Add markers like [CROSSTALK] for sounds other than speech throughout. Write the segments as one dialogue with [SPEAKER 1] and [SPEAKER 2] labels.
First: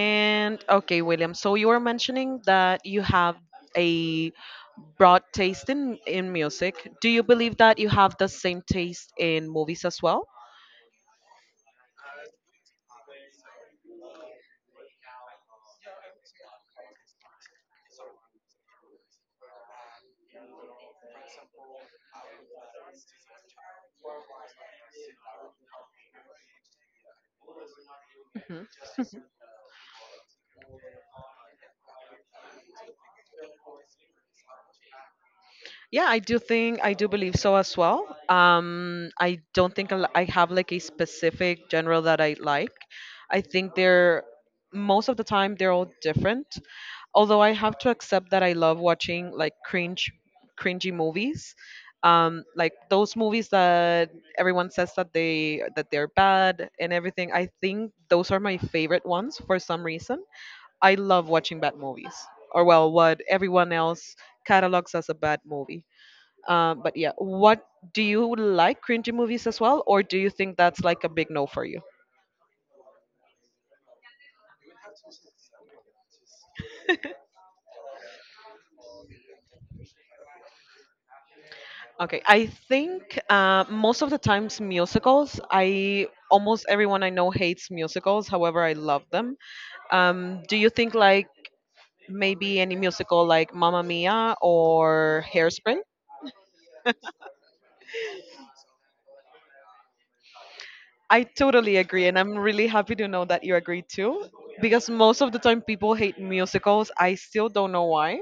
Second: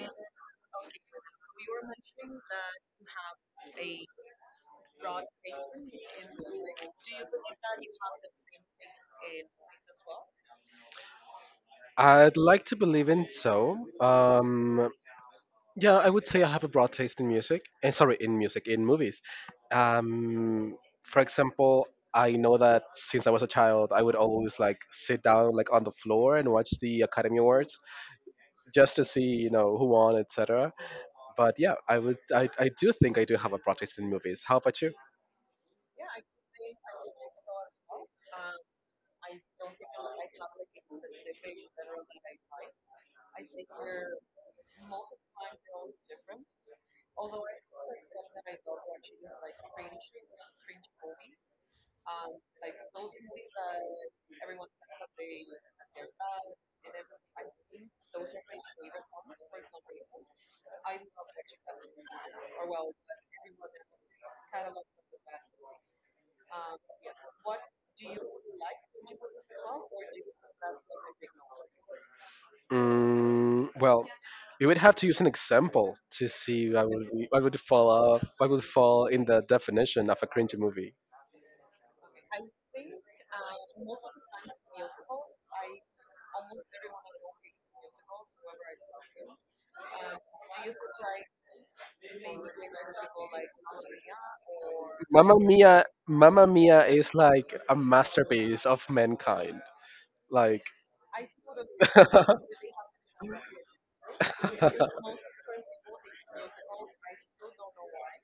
[SPEAKER 1] And okay, William, so you were mentioning that you have a broad taste in, music. Do you believe that you have the same taste in movies as well?
[SPEAKER 2] I'd like to believe in so. Yeah, I would say I have a broad taste in music. And sorry, in music, in movies. Um, for example, I know that since I was a child, I would always like sit down like on the floor and watch the Academy Awards
[SPEAKER 1] Mm-hmm.
[SPEAKER 2] just to see, you know, who won, etc. But yeah, I do think I do have a broad taste in movies. How about you?
[SPEAKER 1] Yeah, I do think I do believe so as well. I don't think I have like a specific genre that I like. I think they're most of the time they're all different. Although I have to accept that I love watching like cringy movies. Like those movies that everyone says that they're bad and everything. I think those are my favorite ones for some reason. I love watching bad movies, or well, what everyone else catalogs as a bad movie. But yeah, what do you like cringy movies as well, or do you think that's like a big no for you?
[SPEAKER 2] Mm, well, we would have to use an example to see what would be, what would fall off, what would fall in the definition of a cringy movie.
[SPEAKER 1] Okay, I think most of the times musicals. I Almost everyone I know hates musicals. However, I love them. Do you think like maybe any musical like Mamma Mia or
[SPEAKER 2] Mamma
[SPEAKER 1] Hairspring?
[SPEAKER 2] Mia, Mamma Mia is like a masterpiece of mankind. Like
[SPEAKER 1] I totally
[SPEAKER 2] [LAUGHS] they're
[SPEAKER 1] agree, and I'm really happy to know that you agree too. Because most of the time people hate musicals, I still don't know why.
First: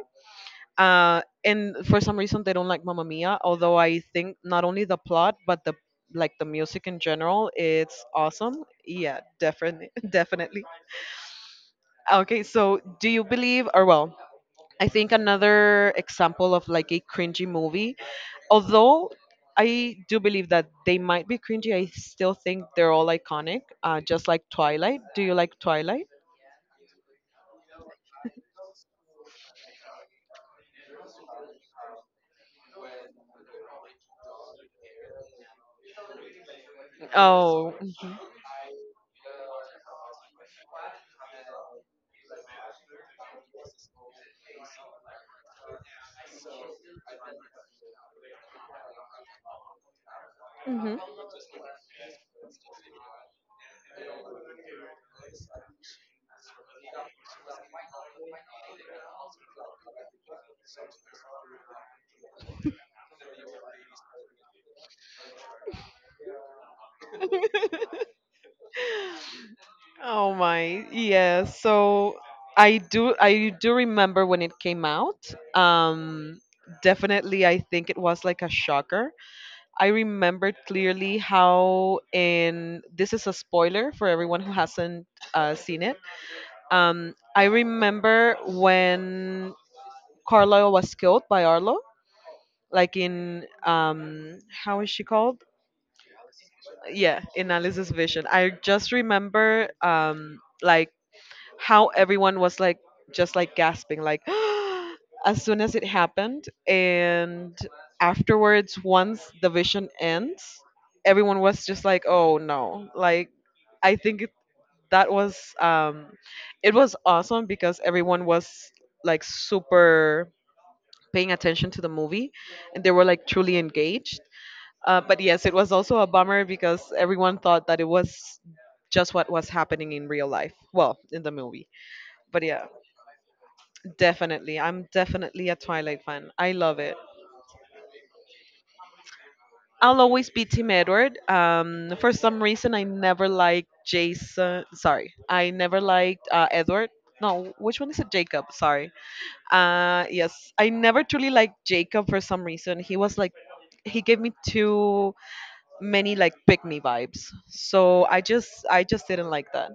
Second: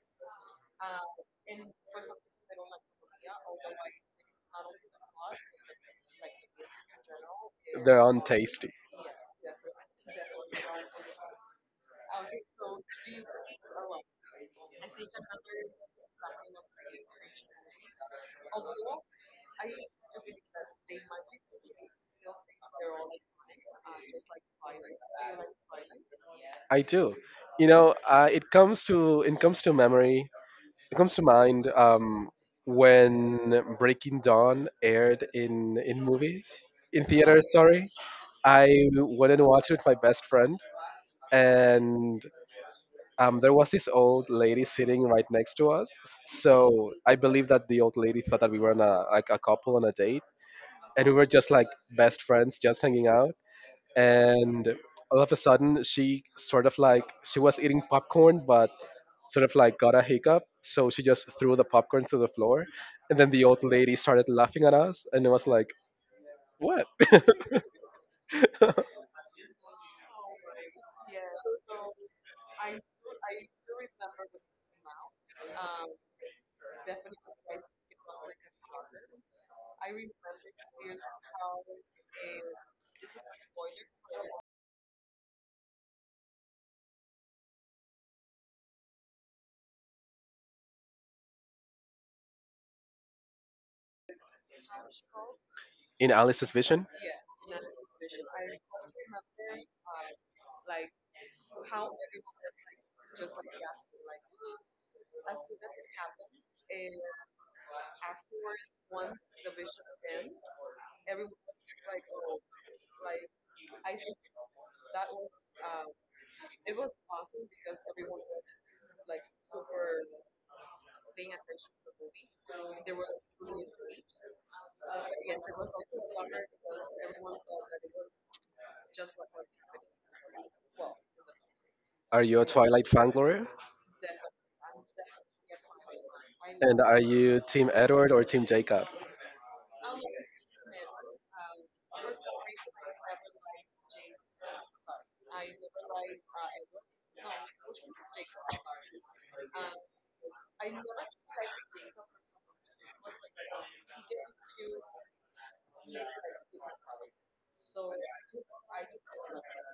[SPEAKER 1] And for some reason they don't like Mamma Mia. Although I think not only the plot but the like the music in general, it's awesome.
[SPEAKER 2] untasty.
[SPEAKER 1] Yeah, definitely, [LAUGHS] definitely. Okay, so do you believe, or well, I think another example of like a cringy movie, although. I do believe that they might be cringy. I still think they're all iconic, just like Twilight. Do you like Twilight?
[SPEAKER 2] I do. It comes to memory. It comes to mind when Breaking Dawn aired in movies in theaters.
[SPEAKER 1] Oh,
[SPEAKER 2] Sorry,
[SPEAKER 1] mhm.
[SPEAKER 2] I went and watched it with my best friend, and there was this old lady sitting right next to us. So I believe that the old lady thought that we were on a, like a couple on a date, and we were just like best friends, just hanging out. And all of a sudden, she was eating popcorn, but sort of like got a hiccup, so she just threw the popcorn to the floor, and then the old lady started laughing at us, and it was like, "What?"
[SPEAKER 1] Oh my, yes. So I do remember when it came out. Um Definitely I think it was like a shocker. I remembered clearly how in this is a spoiler for everyone who hasn't seen it. I remember when Carlisle was killed by Arlo, like in how is she called?
[SPEAKER 2] [LAUGHS] In Alice's vision.
[SPEAKER 1] Yeah, in Alice's vision. I just remember like how everyone was like just like gasping like [GASPS] as soon as it happened, and afterwards, once the vision ends, everyone was just like, "Oh no," like i think it- that was it was awesome because everyone was like super paying attention to the movie and they were like truly engaged. But yes, it was also a bummer because everyone thought that it was just what was happening in real life. Well, in the movie.
[SPEAKER 2] Are you a
[SPEAKER 1] But yeah,
[SPEAKER 2] Twilight fan, Gloria?
[SPEAKER 1] definitely. I'm definitely a Twilight fan. I love
[SPEAKER 2] And
[SPEAKER 1] it.
[SPEAKER 2] are you Team Edward or Team Jacob?
[SPEAKER 1] I'll always be Team Edward. For some reason, I never liked Jason. Sorry, I never liked Edward. No, which one is it? Jacob. Sorry. Yes, I never truly liked Jacob for some reason. He was like, he gave me two many like pick me vibes. So I just didn't like that.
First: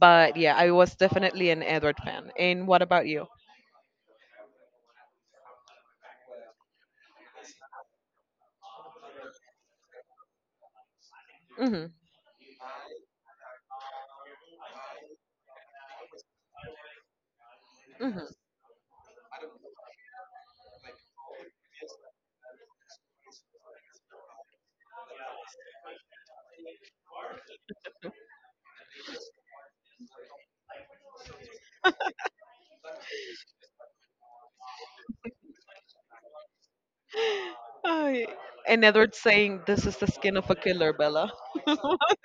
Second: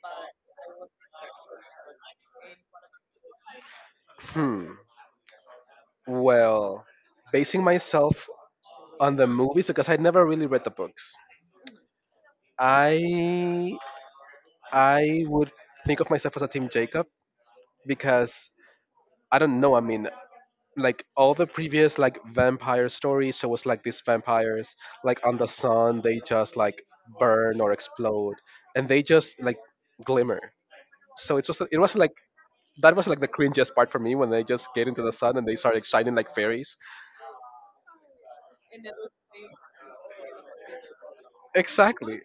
[SPEAKER 1] But yeah, I was definitely an Edward fan. And what about you?
[SPEAKER 2] Hmm. Well, basing myself on the movies because I never really read the books.
[SPEAKER 1] Hmm.
[SPEAKER 2] I I would think of myself as a Team Jacob
[SPEAKER 1] Hmm.
[SPEAKER 2] because I don't know. I mean, like all the previous like vampire stories, so it was like these vampires like on the sun, they just like burn or explode, and they just like glimmer. It was like that was like the cringiest part for me when they just get into the sun and they start like, shining like fairies.
[SPEAKER 1] Oh, and Edward saying, "This is the skin of a killer, Bella."
[SPEAKER 2] Exactly.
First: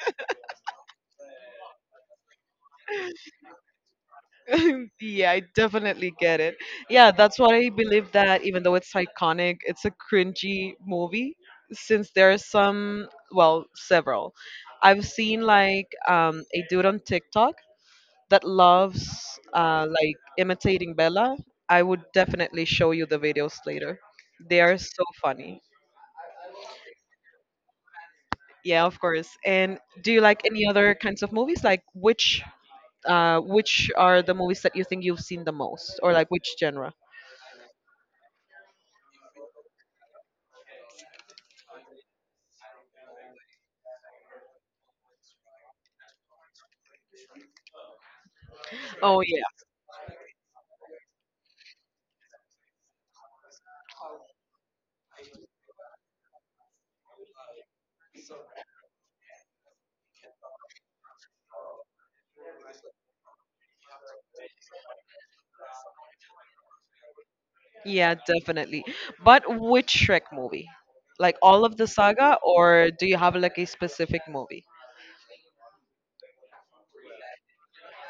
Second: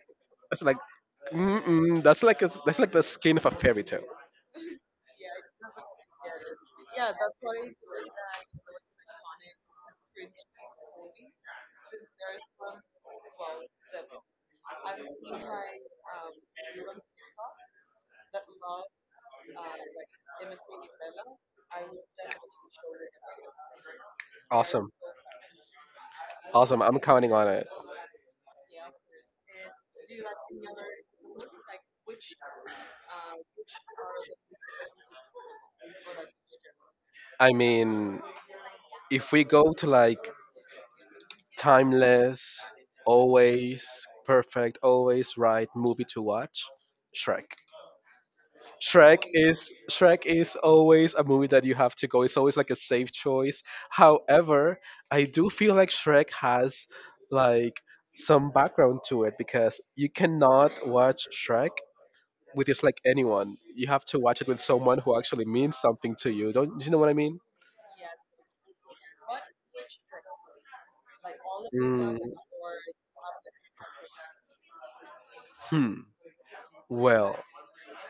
[SPEAKER 2] It's like, mm-mm, that's like the skin of a fairy tale.
[SPEAKER 1] [LAUGHS] Yeah, I definitely get it. Yeah, that's why I believe that even though it's iconic, it's a cringy movie since there are some, well, several. I've seen like a dude on TikTok that loves like imitating Bella. I would definitely show you the videos later. They are
[SPEAKER 2] Awesome,
[SPEAKER 1] so funny.
[SPEAKER 2] awesome. I'm counting on it.
[SPEAKER 1] Yeah, of course. And do you like any other kinds of movies? Like which are the movies that you think you've seen the most, or like which genre?
[SPEAKER 2] I mean, if we go to like timeless, always perfect, always right movie to watch, Shrek.
[SPEAKER 1] Oh.
[SPEAKER 2] Shrek is always a movie that you have to go. It's always like a safe choice. However, I do feel like Shrek has like some background to it because you cannot watch Shrek with just like anyone. You have to watch it with someone who actually means something to you. Don't you know what I mean?
[SPEAKER 1] Yeah, definitely. But which Shrek movie? Like all of the
[SPEAKER 2] Mm,
[SPEAKER 1] saga, or do you have like a specific movie?
[SPEAKER 2] hmm. Well,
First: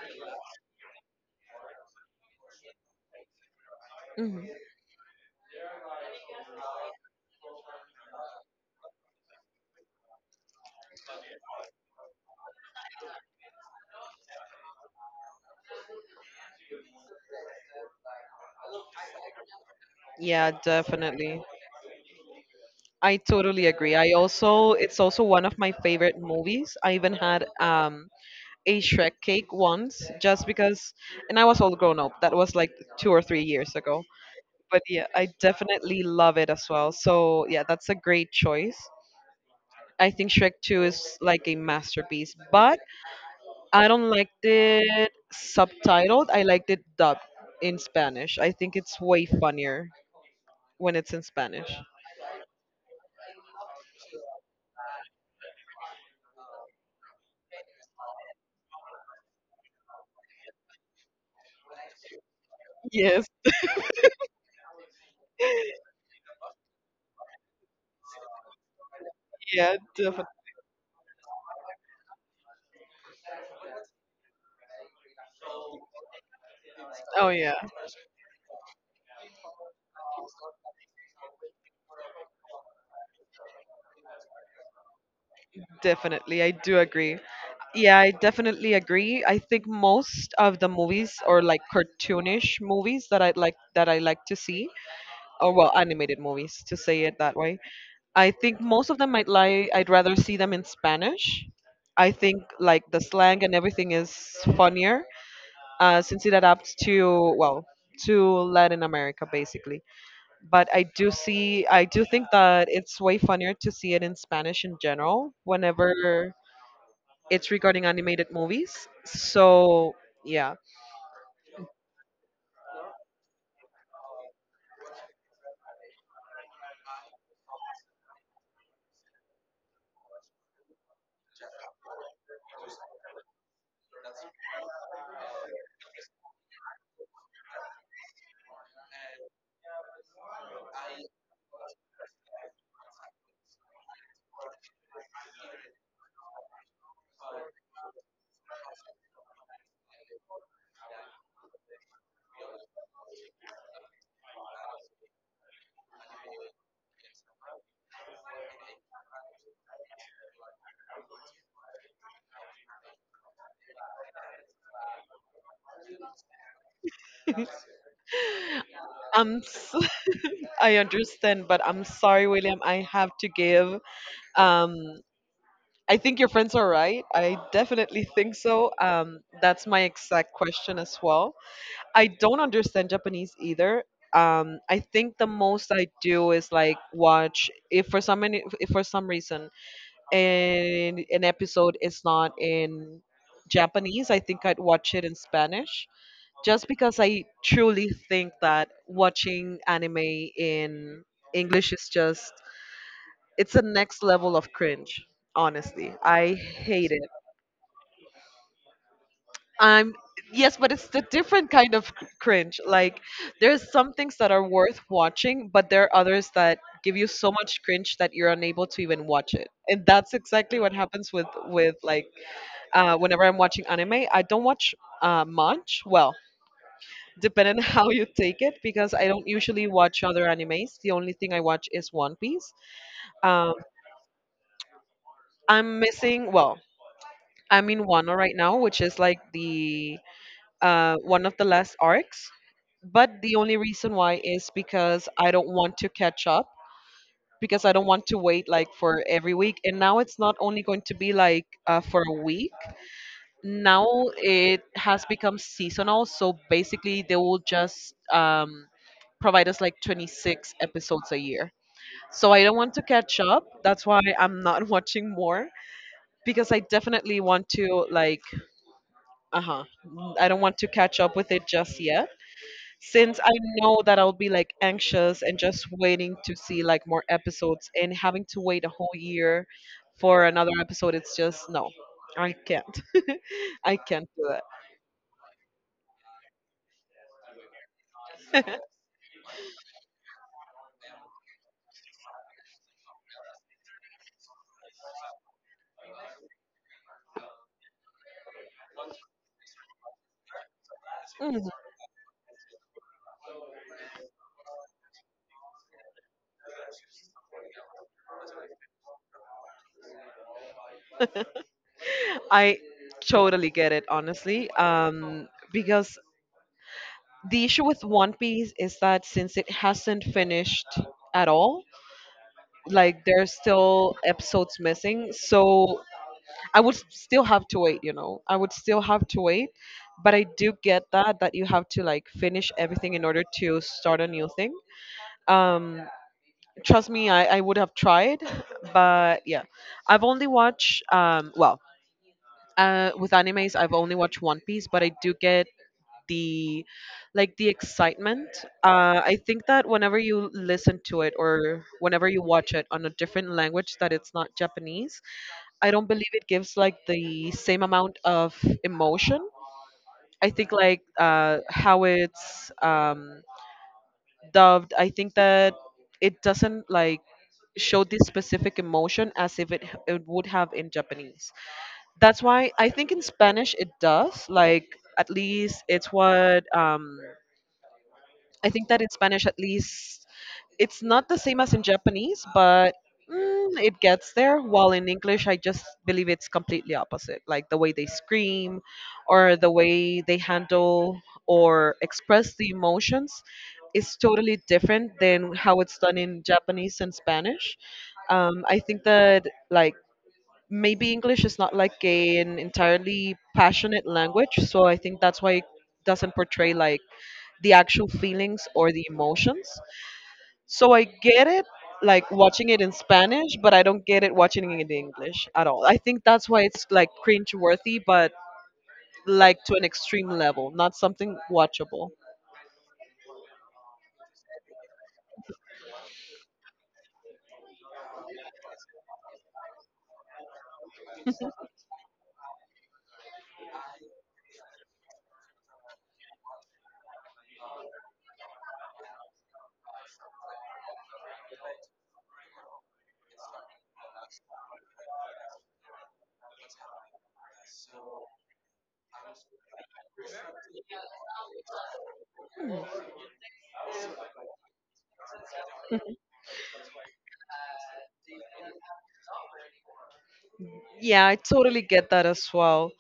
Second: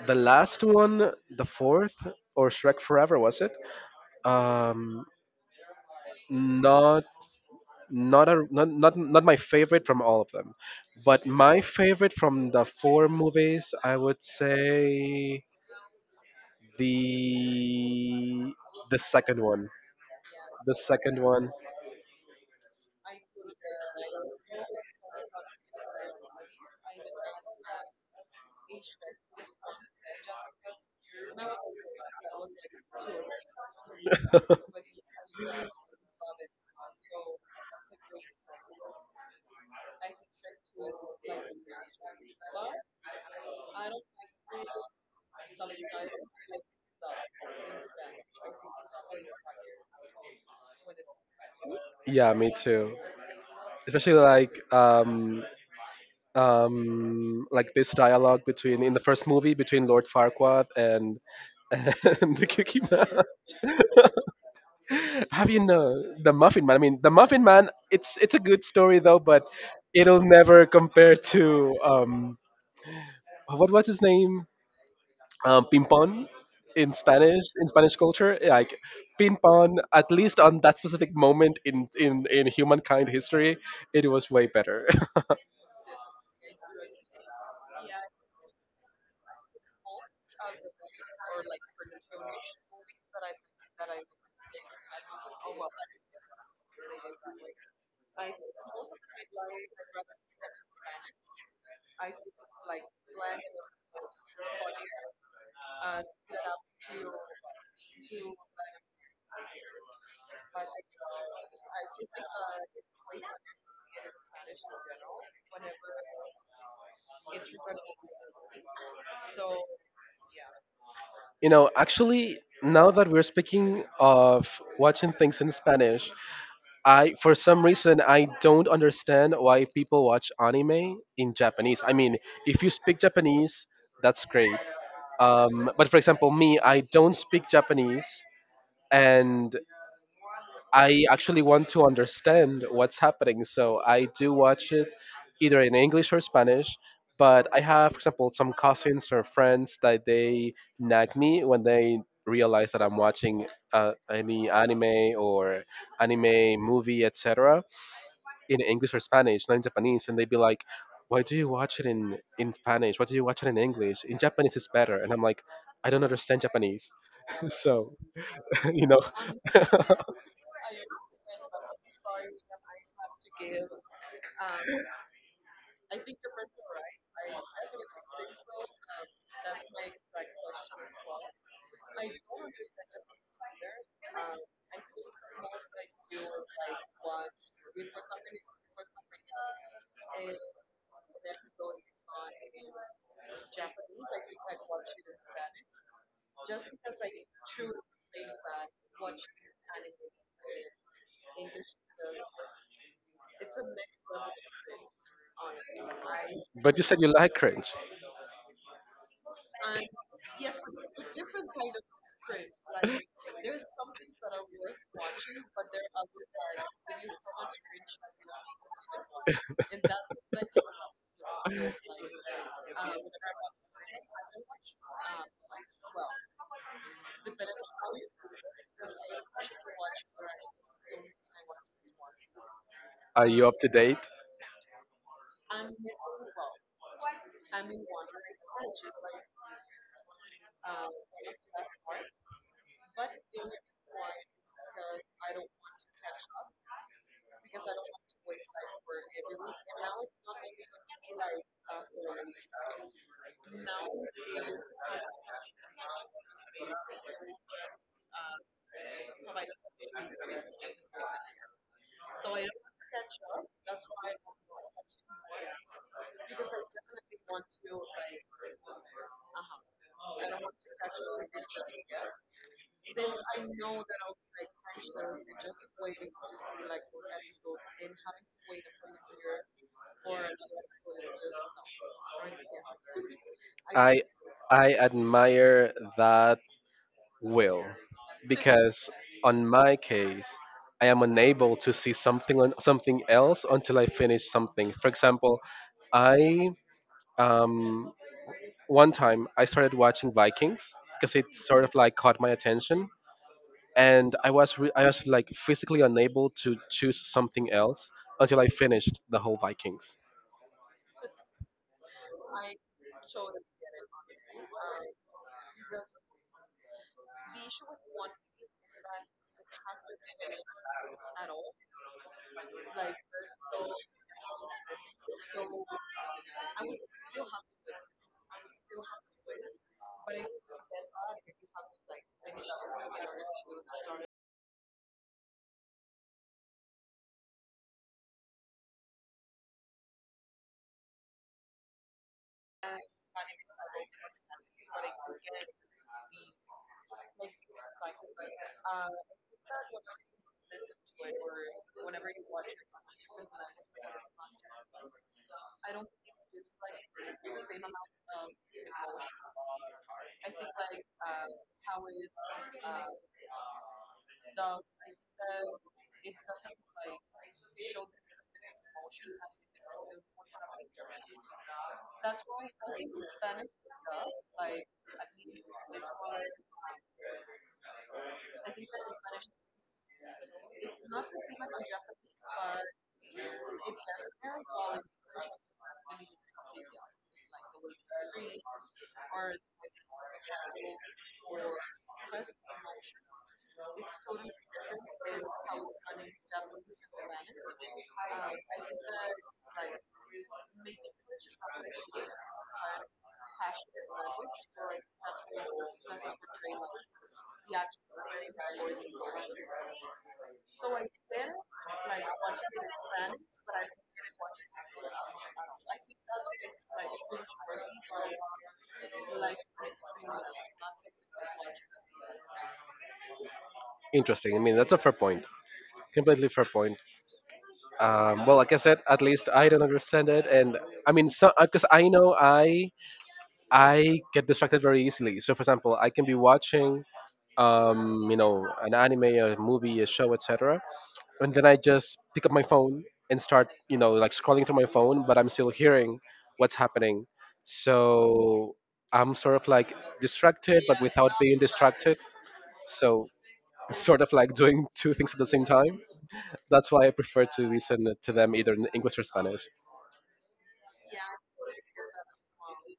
[SPEAKER 2] the last one, the fourth or Shrek Forever was it?
[SPEAKER 1] Hmm.
[SPEAKER 2] Um, not not a not, not not my favorite from all of them but my favorite from the four movies I would say the the second one,
[SPEAKER 1] Yeah,
[SPEAKER 2] the second
[SPEAKER 1] definitely.
[SPEAKER 2] one.
[SPEAKER 1] I totally agree. I also, it's also one of my favorite movies. I even had a Shrek cake once just because, and I was all grown up. That was like 2 or 3 years ago. But yeah, I definitely love it as well. So yeah, that's a great choice. I think Shrek 2 is like a masterpiece. But I don't like it subtitled. I liked it dubbed in Spanish. I think it's way funnier when it's in Spanish.
[SPEAKER 2] Yeah, me too, especially like this dialogue between in the first movie between Lord Farquaad and [LAUGHS] and the cookie man.
[SPEAKER 1] Yes,
[SPEAKER 2] [LAUGHS] Have you know the muffin man, I mean the muffin man, it's a good story though, but
[SPEAKER 1] yeah,
[SPEAKER 2] it'll
[SPEAKER 1] definitely.
[SPEAKER 2] never compare to what was his name? Pimpon in
[SPEAKER 1] Oh
[SPEAKER 2] Spanish,
[SPEAKER 1] yeah,
[SPEAKER 2] culture, like Pimpon. At least on that specific moment in in humankind history, it was way better.
[SPEAKER 1] definitely. I do agree. Yeah, I definitely agree. I think most of the movies or like cartoonish movies that I like to see, or well, animated movies to say it that way. I think most of them I'd like. I'd rather see them in Spanish. I think like the slang and everything is funnier since it adapts to well to Latin America basically. But I do think that it's way funnier to see it in Spanish in general whenever it's regarding animated movies. So yeah,
[SPEAKER 2] [LAUGHS] You know, actually. Now that we're speaking of watching things in Spanish, I for some reason I don't understand why people watch anime in Japanese. I mean, if you speak Japanese, that's great. But for example, me, I don't speak Japanese, and I actually want to understand what's happening, so I do watch it either in English or Spanish. But I have, for example, some cousins or friends that they nag me when they realize that I'm watching any anime or anime movie, etc., in English or Spanish, not in Japanese, and they'd be like, "Why do you watch it in Spanish? Why do you watch it in English? In Japanese, it's better." And I'm like, "I don't understand Japanese, [LAUGHS] so [LAUGHS] you know."
[SPEAKER 1] I'm s-
[SPEAKER 2] [LAUGHS]
[SPEAKER 1] [LAUGHS] I understand, but I'm sorry, William. I have to give. Um, I think your friends are right. I definitely think so. That's my exact question as well. I don't understand Japanese either. I think the most I do is like watch if for some reason an episode is not in Japanese. I think I'd watch it in Spanish just because I truly think that watching anime in English is just it's a next level of cringe. Honestly, I
[SPEAKER 2] But you
[SPEAKER 1] hate
[SPEAKER 2] said
[SPEAKER 1] it.
[SPEAKER 2] you like cringe.
[SPEAKER 1] I'm Yes, but it's the different kind of cringe. Like there's some things that are worth watching, but there are others that give you so much cringe that you're unable to even watch it. And that's exactly what happens with like whenever I'm watching anime, I don't watch much. Well, depending [LAUGHS] on how you take it, because I don't usually watch other animes. The only thing I watch is One Piece.
[SPEAKER 2] Are you
[SPEAKER 1] Um,
[SPEAKER 2] up to date?
[SPEAKER 1] I'm missing well. I'm in Wano right now, which is like the one of the last arcs. But the only reason why is because I don't want to catch up because I don't want to wait like for every week. And now it's not only going to be like for a week. Now it has become seasonal. So basically, they will just provide us like 26 episodes a year. So I don't want to catch up. That's why I'm not [LAUGHS] watching more because I definitely want to like uh huh. I don't want to catch up with it just yet since I know that I'll be like anxious and just waiting to see like more episodes, and having to wait a whole year for another episode, it's just no, I can't. [LAUGHS] I
[SPEAKER 2] I
[SPEAKER 1] can't do
[SPEAKER 2] I admire that, will,
[SPEAKER 1] that. [LAUGHS]
[SPEAKER 2] because on my case, I am unable to see something on something else until I finish something. For example, I um, one time I started watching Vikings because it
[SPEAKER 1] Mhm.
[SPEAKER 2] sort of like caught my attention, and I was like physically unable to choose something else until I finished the whole Vikings.
[SPEAKER 1] I totally get it, honestly. Because the issue with One Piece is that since it hasn't finished at all, like there's still episodes missing, so I would still have to wait, I would still have to wait, but I do get that you have to like finish everything in order to start a new thing. Um, Trust me, I would have tried, [LAUGHS] but yeah, I've only watched well with animes I've only watched One Piece, but I do get the like the excitement. I think that whenever you listen to it or whenever you watch it on a different language that it's not Japanese, I don't believe it gives like the same amount of emotion. I think like how it's dubbed. I think that it doesn't like show this specific emotion as if it would have in Japanese. That's why I think in Spanish it does. Like at least it's what I think that in Spanish, at least, it's not the same as in Japanese, but mm, it gets there. While in English, I just believe it's completely opposite. Like the way they scream or the way they handle or express the emotions is totally different than how it's done in Japanese and Spanish. I think that, like, maybe English is not like an entirely passionate language, so I think that's why it doesn't portray like the actual feelings or the emotions. So I get it like watching it in Spanish, but I don't get it watching it in English at all. I think that's why it's like cringe worthy, but like to an extreme level, not something watchable.
[SPEAKER 2] Interesting. I mean, that's a fair point. Completely fair point. Well like I said, at least I don't understand it, and I mean, so because I know I get distracted very easily. So for example, I can be watching you know, an anime, a movie, a show, etc., and then I just pick up my phone and start, you know, like scrolling through my phone, but I'm still hearing what's happening. So I'm sort of like distracted but without being distracted. So [LAUGHS] sort of like doing two things at the same time. That's why I prefer to listen to them either in English or Spanish.
[SPEAKER 1] Yeah, I totally get that as well.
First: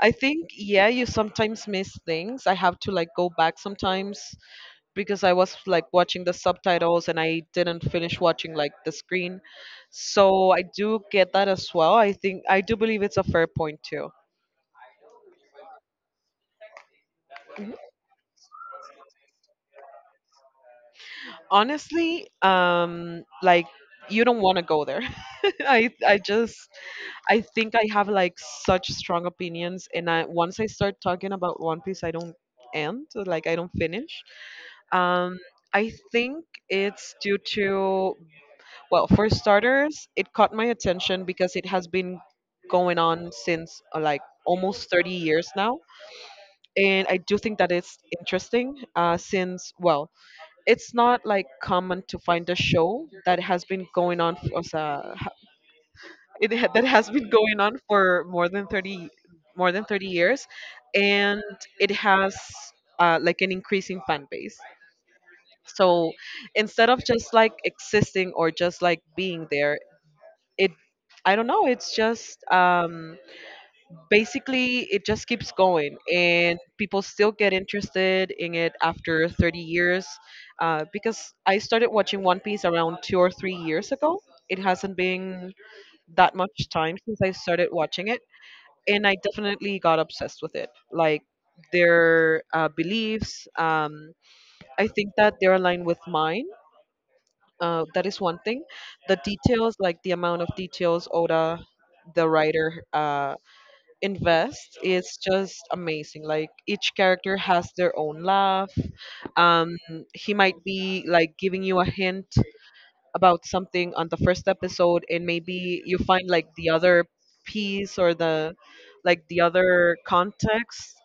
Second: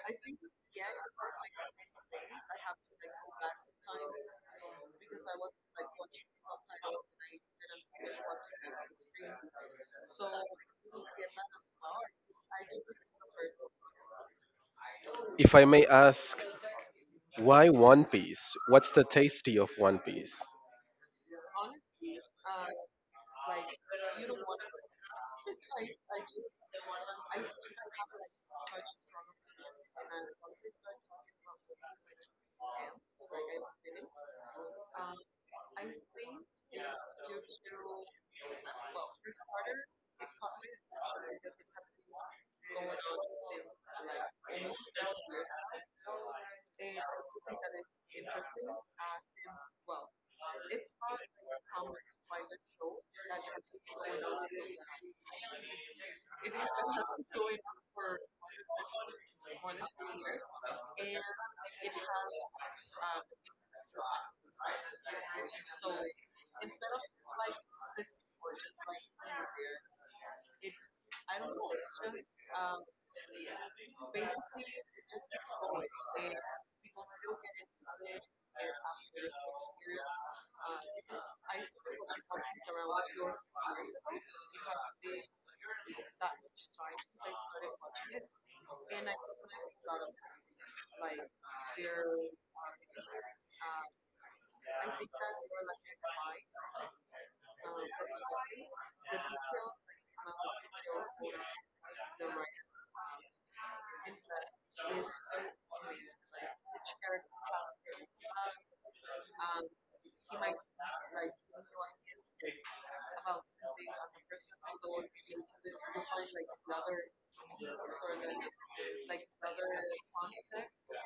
[SPEAKER 1] I think yeah, you sometimes miss things. I have to like go back sometimes because I was like watching the subtitles and I didn't finish watching like the screen. So I do get that as well. I think I do believe it's a fair point too.
[SPEAKER 2] If I may ask, why
[SPEAKER 1] Mhm.
[SPEAKER 2] One Piece? What's the tasty of One Piece?
[SPEAKER 1] Honestly, like, you don't want to go there. [LAUGHS] I just, I think I have like such strong opinions and I once I start talking about One Piece, I don't end. So like, I don't finish. um I think it's due to, well, for starters, it caught my attention because it has been going on since like almost 30 years now. And I do think that it's interesting, since, well, it's not like common to find a show that has been going on for, o sea, that has been going on for more than 30 years. And it has like an increasing fan base. So instead of just like existing or just like being there, it I don't know, it's just, basically, it just keeps going and people still get interested in it after 30 years. Because I started watching One Piece around 2 or 3 years ago. It hasn't been that much time since I started watching it, and I definitely got obsessed with it. Like their beliefs, I think that they're aligned with mine. That is one thing. The details, like the amount of details Oda, the writer, invest is just amazing. Like each character has their own laugh. Um, he might be like giving you a hint about something on the first episode, and maybe you find like the other piece or the like the other context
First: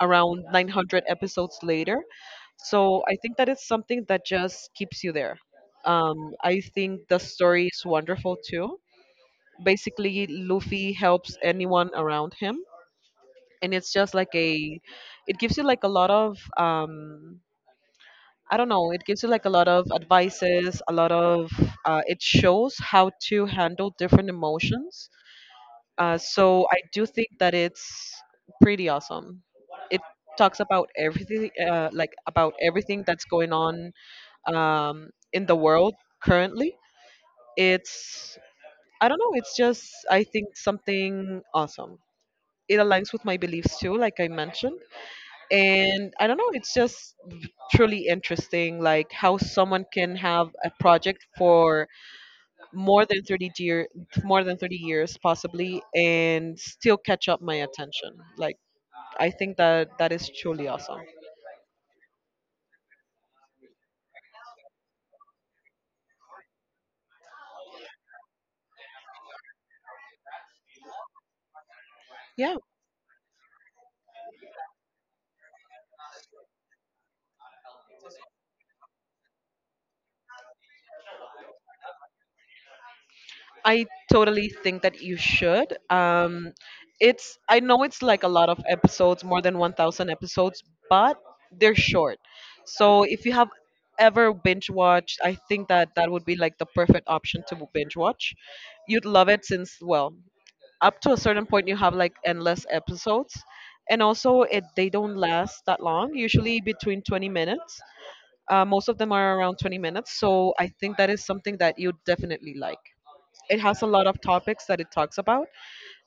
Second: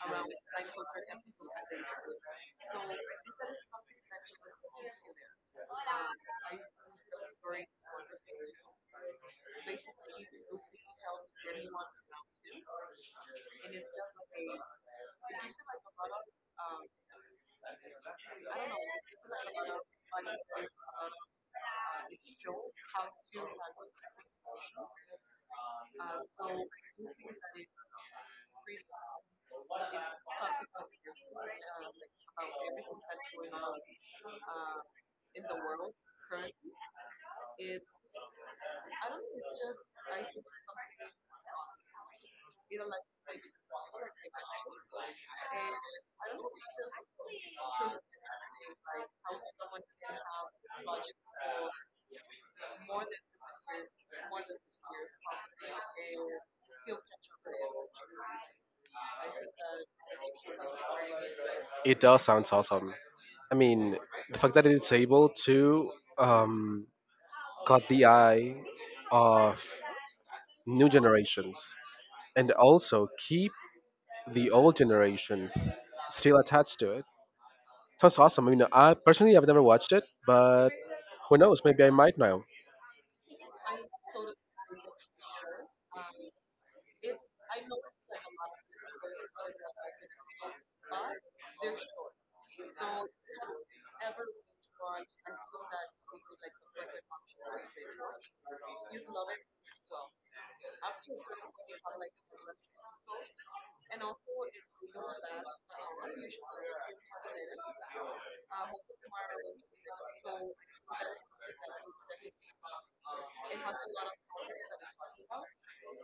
[SPEAKER 1] around 900 episodes later. So I think that it's something that just keeps you there. I think the story is wonderful too. Basically, Luffy helps anyone around him, and it's just like a it gives you like a lot of I don't know, it gives you like a lot of advices, a lot of it shows how to handle different emotions. So I do think that it's pretty awesome. It talks about everything, like about everything that's going on, in the world currently. It's I don't know, it's just, I think, something awesome. It aligns with my beliefs too, like I mentioned. And I don't know, it's just truly interesting like how someone can have a project for more than 30 year more than 30 years possibly and still catch up my attention. Like I think that that is truly awesome.
[SPEAKER 2] It does sound awesome. I mean, the fact that it's able to um, cut the eye of new generations and
[SPEAKER 1] Yeah,
[SPEAKER 2] also keep the old generations still attached to it. Sounds awesome. I mean, I personally have never watched it, but who knows? Maybe I might now.
[SPEAKER 1] I totally think that you should. It's, I know it's like a lot of episodes, more than 1,000 episodes, but they're short. So if you have ever binge watched, I think that that would be like the perfect option to binge watch. You'd love it since, well, up to a certain point you have like endless episodes, and also it they don't last that long. Usually between 20 minutes. Most of them are around 20 minutes, so I think that is something that you definitely like. It has a lot of topics that it talks about,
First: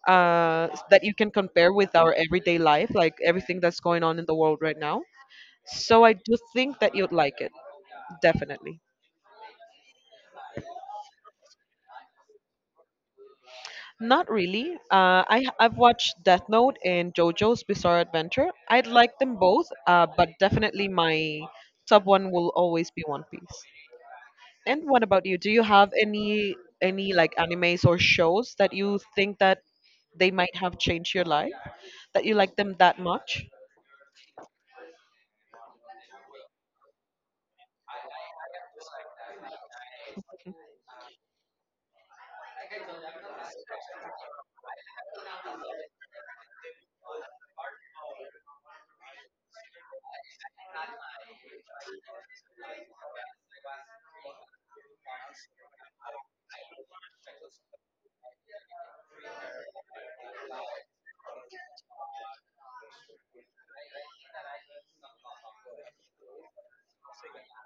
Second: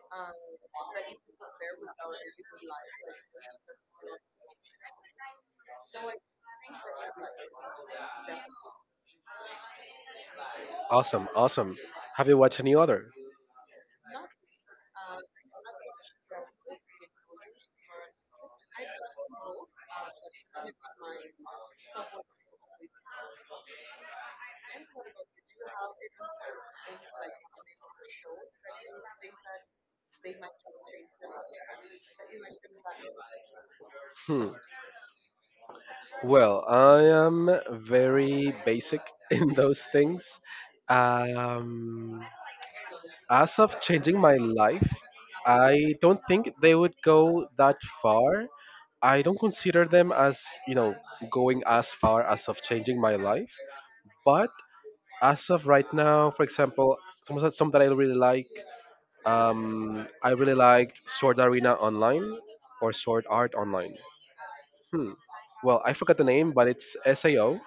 [SPEAKER 1] that you can compare with our everyday life, like everything that's going on in the world right now. So I do think that you'd like it, definitely.
[SPEAKER 2] Awesome, awesome. Have you watched any other?
[SPEAKER 1] Not really. I've watched Death Note and JoJo's Bizarre Adventure. I'd like them both, but definitely my top one will always be One Piece. And what about you? Do you have any like animes or shows that you think that they might have changed your life, that you like them that much?
[SPEAKER 2] Hmm. Well, I am very basic [LAUGHS] in those things. Um, as of changing my life, I don't think they would go that far. I don't consider them as, you know, going as far as of changing my life. But as of right now, for example, some that I really like, I really liked Sword Arena Online or Sword Art Online. Hmm. Well, I forgot the name, but it's SAO.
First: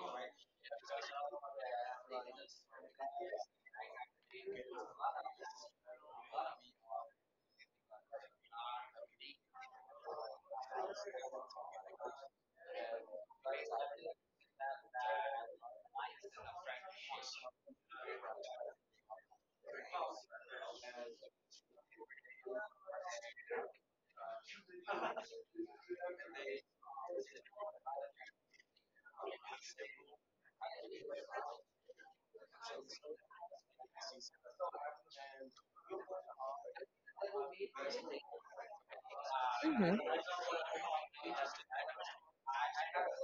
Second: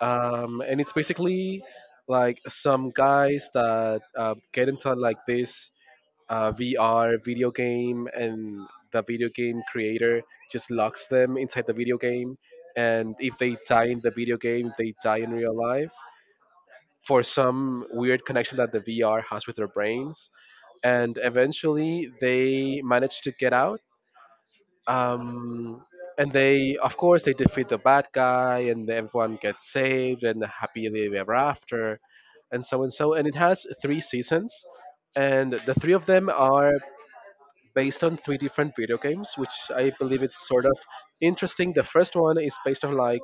[SPEAKER 2] And it's basically like some guys that get into like this VR video game, and the video game creator just locks them inside the video game, and if they die in the video game, they die in real life for some weird connection that the VR has with their brains, and eventually they manage to get out, um, and they, of course, they defeat the bad guy and everyone gets saved and happily ever after, and so and so. And it has three seasons, and the three of them are based on three different video games, which I believe it's sort of interesting. The first one is based on like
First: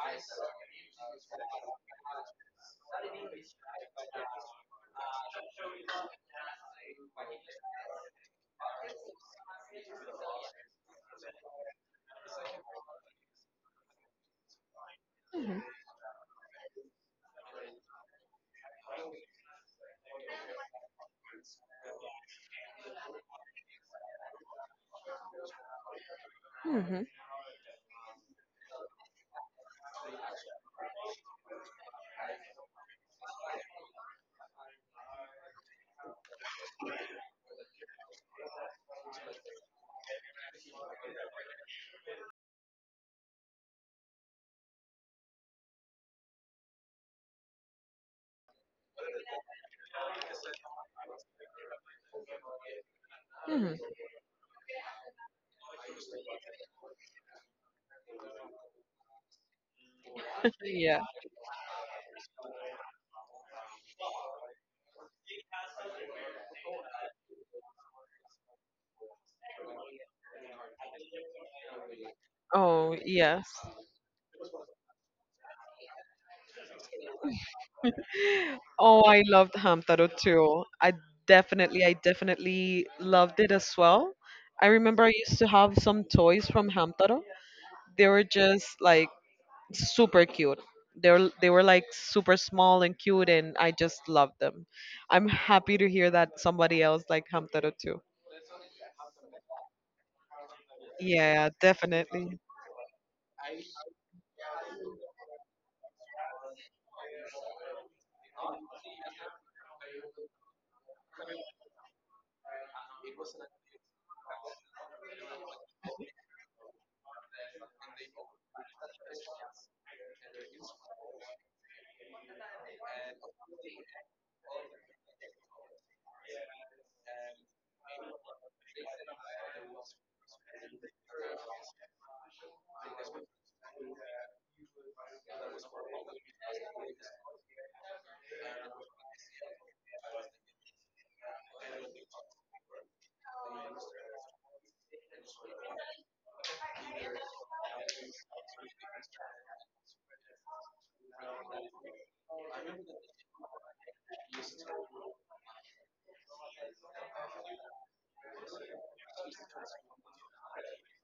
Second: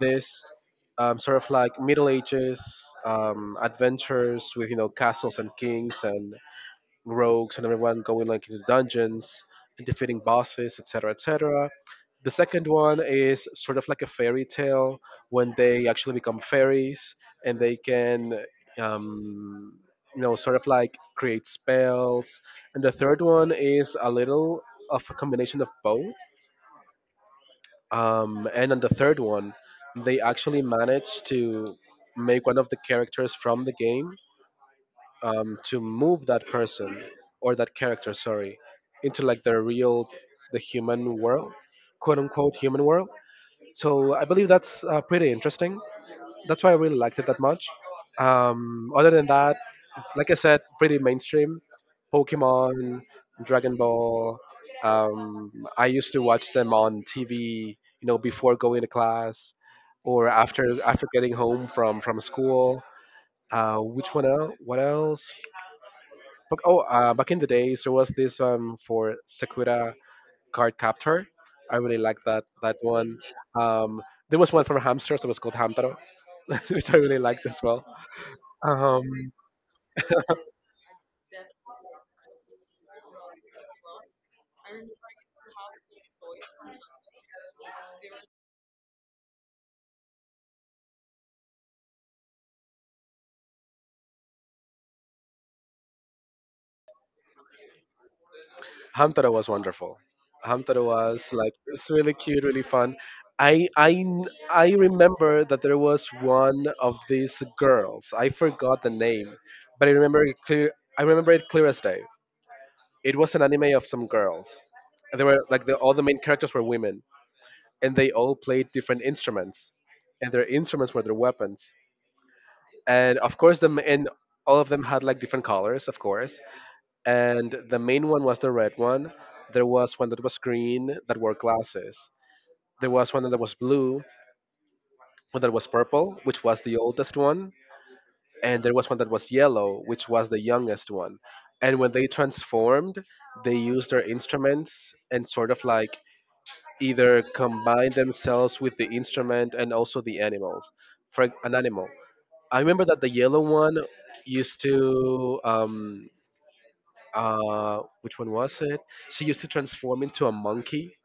[SPEAKER 2] this sort of like middle ages adventures with, you know, castles and kings and rogues and everyone going like into dungeons and defeating bosses, etc., etc. The second one is sort of like a fairy tale when
[SPEAKER 1] Mhm.
[SPEAKER 2] they actually become fairies and they can, um, you know, sort of like create spells. And the third one is a little of a combination of both.
[SPEAKER 1] Mhm.
[SPEAKER 2] And on the third one, they actually managed to make one of the characters from the game to move that person or that character, sorry, into like the real, the human world, quote unquote human world. So I believe that's pretty interesting. That's why I really liked it that much. Other than that, like I said, pretty mainstream. Pokemon, Dragon
[SPEAKER 1] Mhm.
[SPEAKER 2] Ball. Um, I used to watch them on TV, you know, before going to class or after
[SPEAKER 1] Yeah.
[SPEAKER 2] after getting home from school. Which one else? What else? But oh, back in the days, there was this for Sakura card captor. I really liked that
[SPEAKER 1] Oh,
[SPEAKER 2] one.
[SPEAKER 1] yes.
[SPEAKER 2] Um, there was one from hamsters that was called Hamtaro, [LAUGHS] which I really liked as well. Um,
[SPEAKER 1] Oh, I loved Hamtaro too. I Definitely, I definitely loved it as well. I remember I used to have some toys from Hamtaro. They were just like super cute. They were like super small and cute, and I just loved them. I'm happy to hear that somebody else like Hamtaro too.
[SPEAKER 2] Hamtaro was wonderful. Hamtaro was
[SPEAKER 1] Yeah,
[SPEAKER 2] like it's really
[SPEAKER 1] definitely.
[SPEAKER 2] cute, really fun. I remember that there was one of these girls. I forgot the name, but I remember it clear. I remember it clear as day. It was an anime of some girls. And they were like the all the main characters were women, and they all played different instruments, and their instruments were their weapons. And all of them had like different colors, of course. And the main one was the red one. There was one that was green that wore glasses. There was one that was blue, one that was purple, which was the oldest one, and there was one that was yellow, which was the youngest one. And when they transformed, they used their instruments and sort of like either combine themselves with the instrument and also the animals. For an animal, I remember that the yellow one used to which one was it? She used to transform into a monkey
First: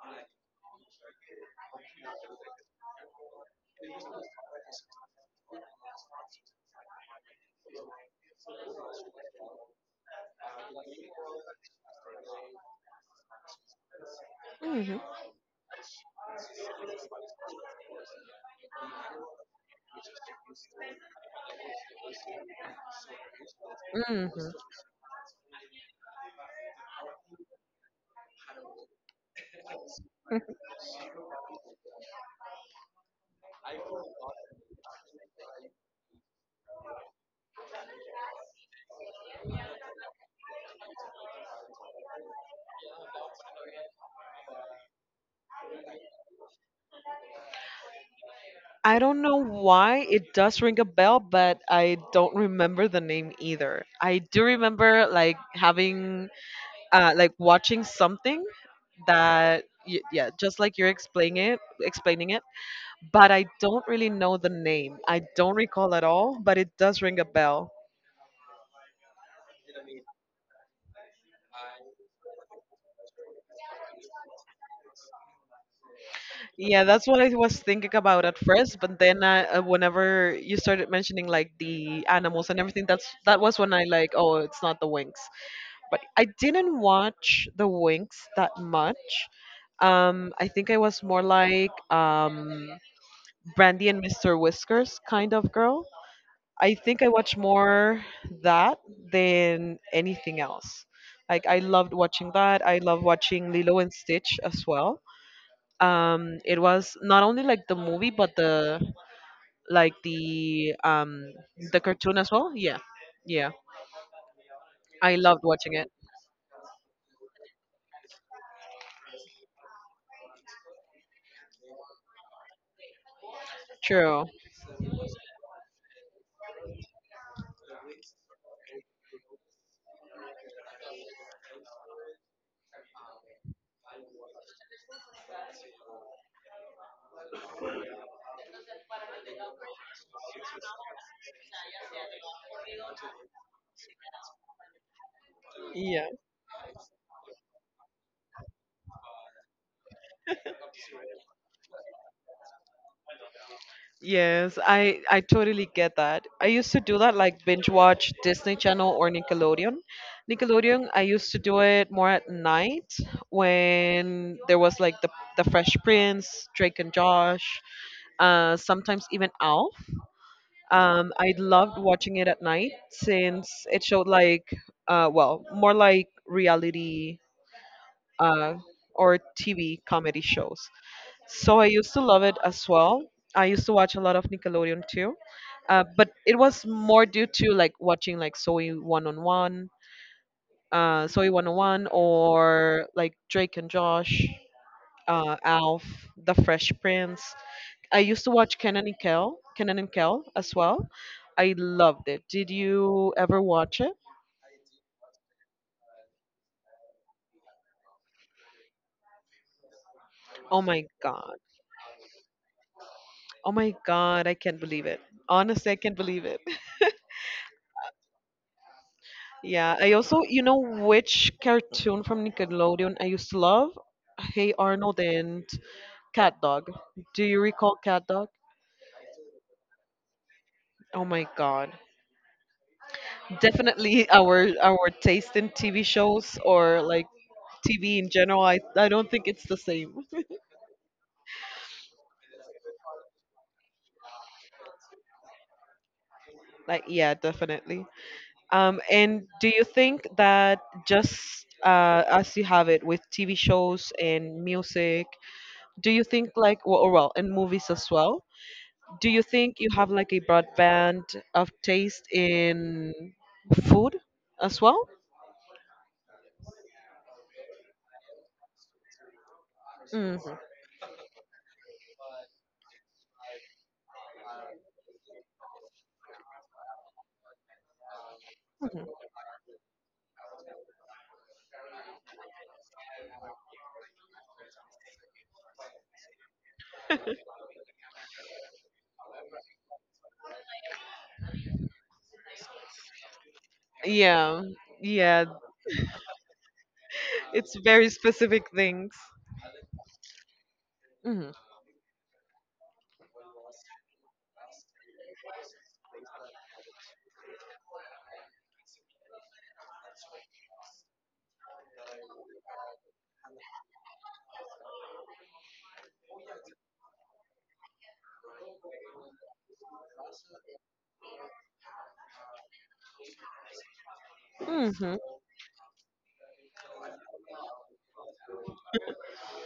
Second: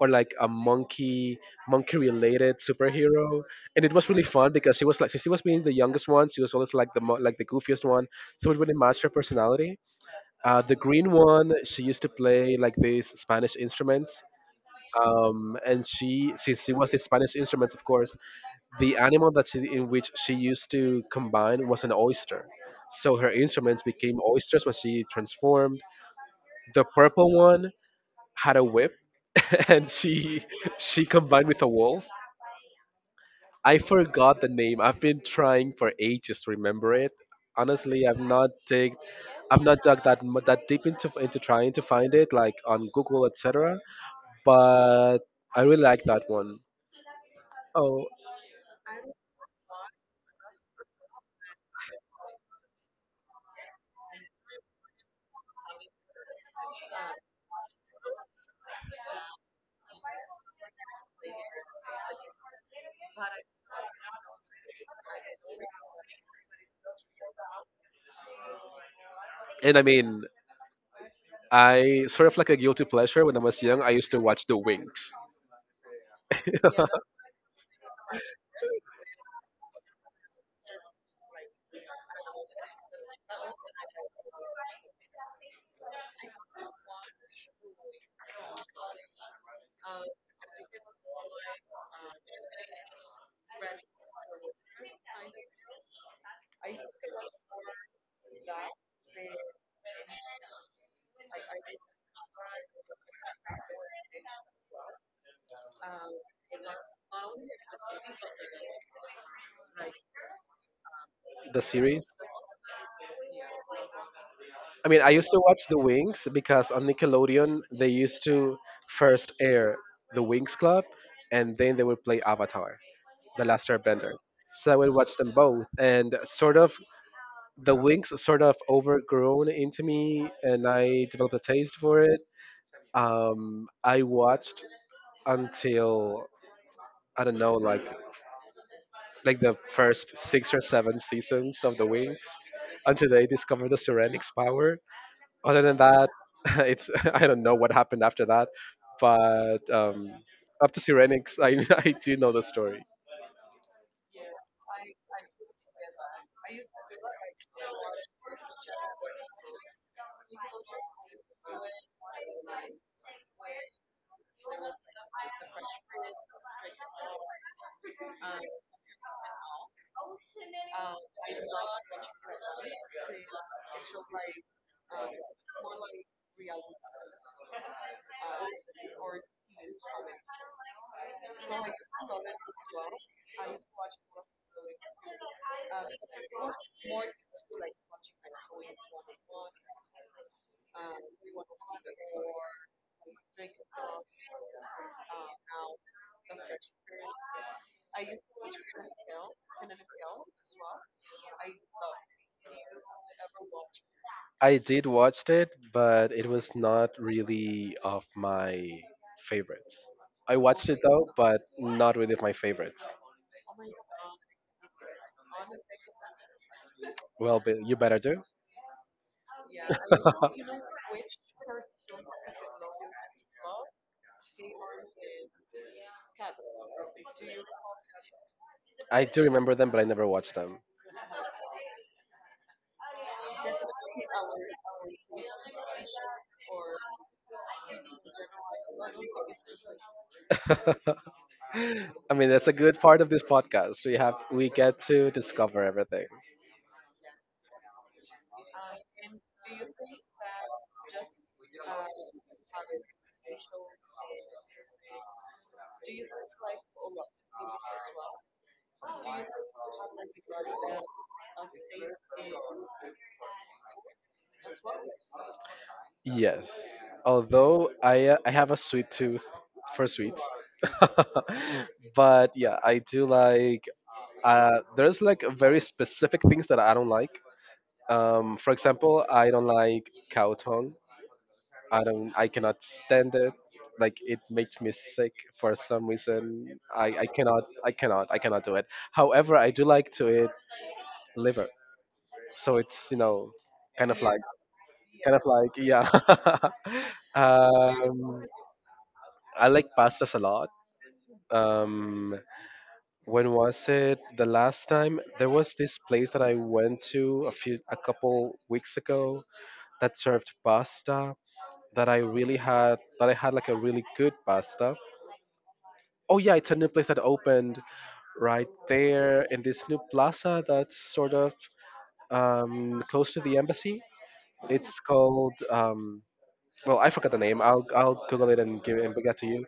[SPEAKER 2] or like a monkey related superhero, and it was really fun because she was like since she was being the youngest one, she was always like the like the goofiest one, so it really matched her personality. The green one, she used to play like these Spanish instruments.
[SPEAKER 1] Hmm.
[SPEAKER 2] And she since she was the Spanish instruments, of course, the animal that in which she used to combine was an oyster. So her instruments became
[SPEAKER 1] Hmm.
[SPEAKER 2] oysters when she transformed. The purple one had a whip, [LAUGHS] and she combined with a wolf. I forgot the name. I've been trying for ages to remember it. Honestly, I've not dug that that deep into trying to find it, like on Google, etc., but I really like that one. Oh,
[SPEAKER 1] I don't know why it does ring a bell, but I don't remember the name either. I do remember like having, like watching something that yeah, just like you're explaining it. But I don't really know the name. I don't recall at all, but it does ring a bell.
[SPEAKER 2] and I mean, I sort of like a guilty pleasure when I was young. I used to watch The Wings,
[SPEAKER 1] Yeah, that's what I was thinking about at first, but then whenever you started mentioning like the animals and everything, that was when I like, oh, it's not the Winx. But I didn't watch the Winx that much. I think I was more like Brandy and Mr. Whiskers kind of girl. I think I watch more that than anything else. Like I loved watching that. I love watching Lilo and Stitch as well. It was not only like the movie, but the like
[SPEAKER 2] [LAUGHS] the
[SPEAKER 1] the
[SPEAKER 2] series.
[SPEAKER 1] cartoon as well. Yeah, yeah.
[SPEAKER 2] I mean, I
[SPEAKER 1] I
[SPEAKER 2] used to
[SPEAKER 1] loved
[SPEAKER 2] watch
[SPEAKER 1] watching
[SPEAKER 2] The
[SPEAKER 1] it.
[SPEAKER 2] Wings because on Nickelodeon, they used to first air The Wings Club, and then they would play Avatar: The Last Airbender.
[SPEAKER 1] True.
[SPEAKER 2] So I would watch them both, and sort of the Winx sort of overgrown into me, and I developed a taste for it. I watched until I don't know, like the first six or seven seasons of the Winx, until they discover the Serenix power. Other than
[SPEAKER 1] Yeah.
[SPEAKER 2] that, [LAUGHS] it's [LAUGHS] I don't know what happened after that, but up to Serenix, I [LAUGHS] I do know the story.
[SPEAKER 1] Yes, I totally get that. I used to do that, like binge watch Disney Channel or Nickelodeon. Nickelodeon, I used to do it more at night when there was like the Fresh Prince, Drake and Josh, uh, sometimes even Alf. I loved watching it at night since it showed like well, more like reality, uh or TV comedy shows. So I used to love it as well. I used to watch a lot of Nickelodeon too, but it was more due to like watching like Soy One on One, or like Drake and Josh, Alf, The Fresh Prince. I used to watch Kenan and Kel as well. I loved it. Did you ever watch it?
[SPEAKER 2] I did watch it, but it was not really of my favorites. I
[SPEAKER 1] Oh
[SPEAKER 2] watched it
[SPEAKER 1] my
[SPEAKER 2] though,
[SPEAKER 1] god!
[SPEAKER 2] but not really of my favorites.
[SPEAKER 1] Oh my god! I can't believe it. Honestly, I can't believe it.
[SPEAKER 2] Well, but you better do.
[SPEAKER 1] Yeah, I also, you know, which cartoon from Nickelodeon I used to love? Hey Arnold and Cat Dog. Do you recall Cat Dog?
[SPEAKER 2] I do remember them, but I never watched them.
[SPEAKER 1] Oh my God. Definitely our taste in TV shows or like TV in general, I don't think it's the same.
[SPEAKER 2] [LAUGHS] I mean, that's a good part of this podcast. We get to discover everything.
[SPEAKER 1] Like yeah, definitely. And do you think that just as you have it with TV shows and music, do you think like well, and movies as well? Do you think you have like a broad band of taste in food as well?
[SPEAKER 2] Yes. Although I have a sweet tooth for
[SPEAKER 1] Hmm.
[SPEAKER 2] sweets. [LAUGHS] But yeah, I do like, there's like very specific things that I don't like. For example, I don't like cow tongue. I don't. I cannot stand it. Like it makes me sick for some reason. I cannot. I cannot. I cannot do it. However, I do like to eat liver. So it's, you know, kind of like
[SPEAKER 1] Yeah, yeah.
[SPEAKER 2] yeah. [LAUGHS]
[SPEAKER 1] It's very
[SPEAKER 2] um,
[SPEAKER 1] specific things.
[SPEAKER 2] I like pastas a lot.
[SPEAKER 1] Hmm.
[SPEAKER 2] Um, when was it the last time? There was this place that I went to a couple weeks ago that served pasta that I really had that I had like a really good pasta. Oh yeah, it's a new place that opened right there in this new plaza that's sort of close to the embassy. It's
[SPEAKER 1] Hmm.
[SPEAKER 2] called well, I forgot the name. I'll Google it and get to you.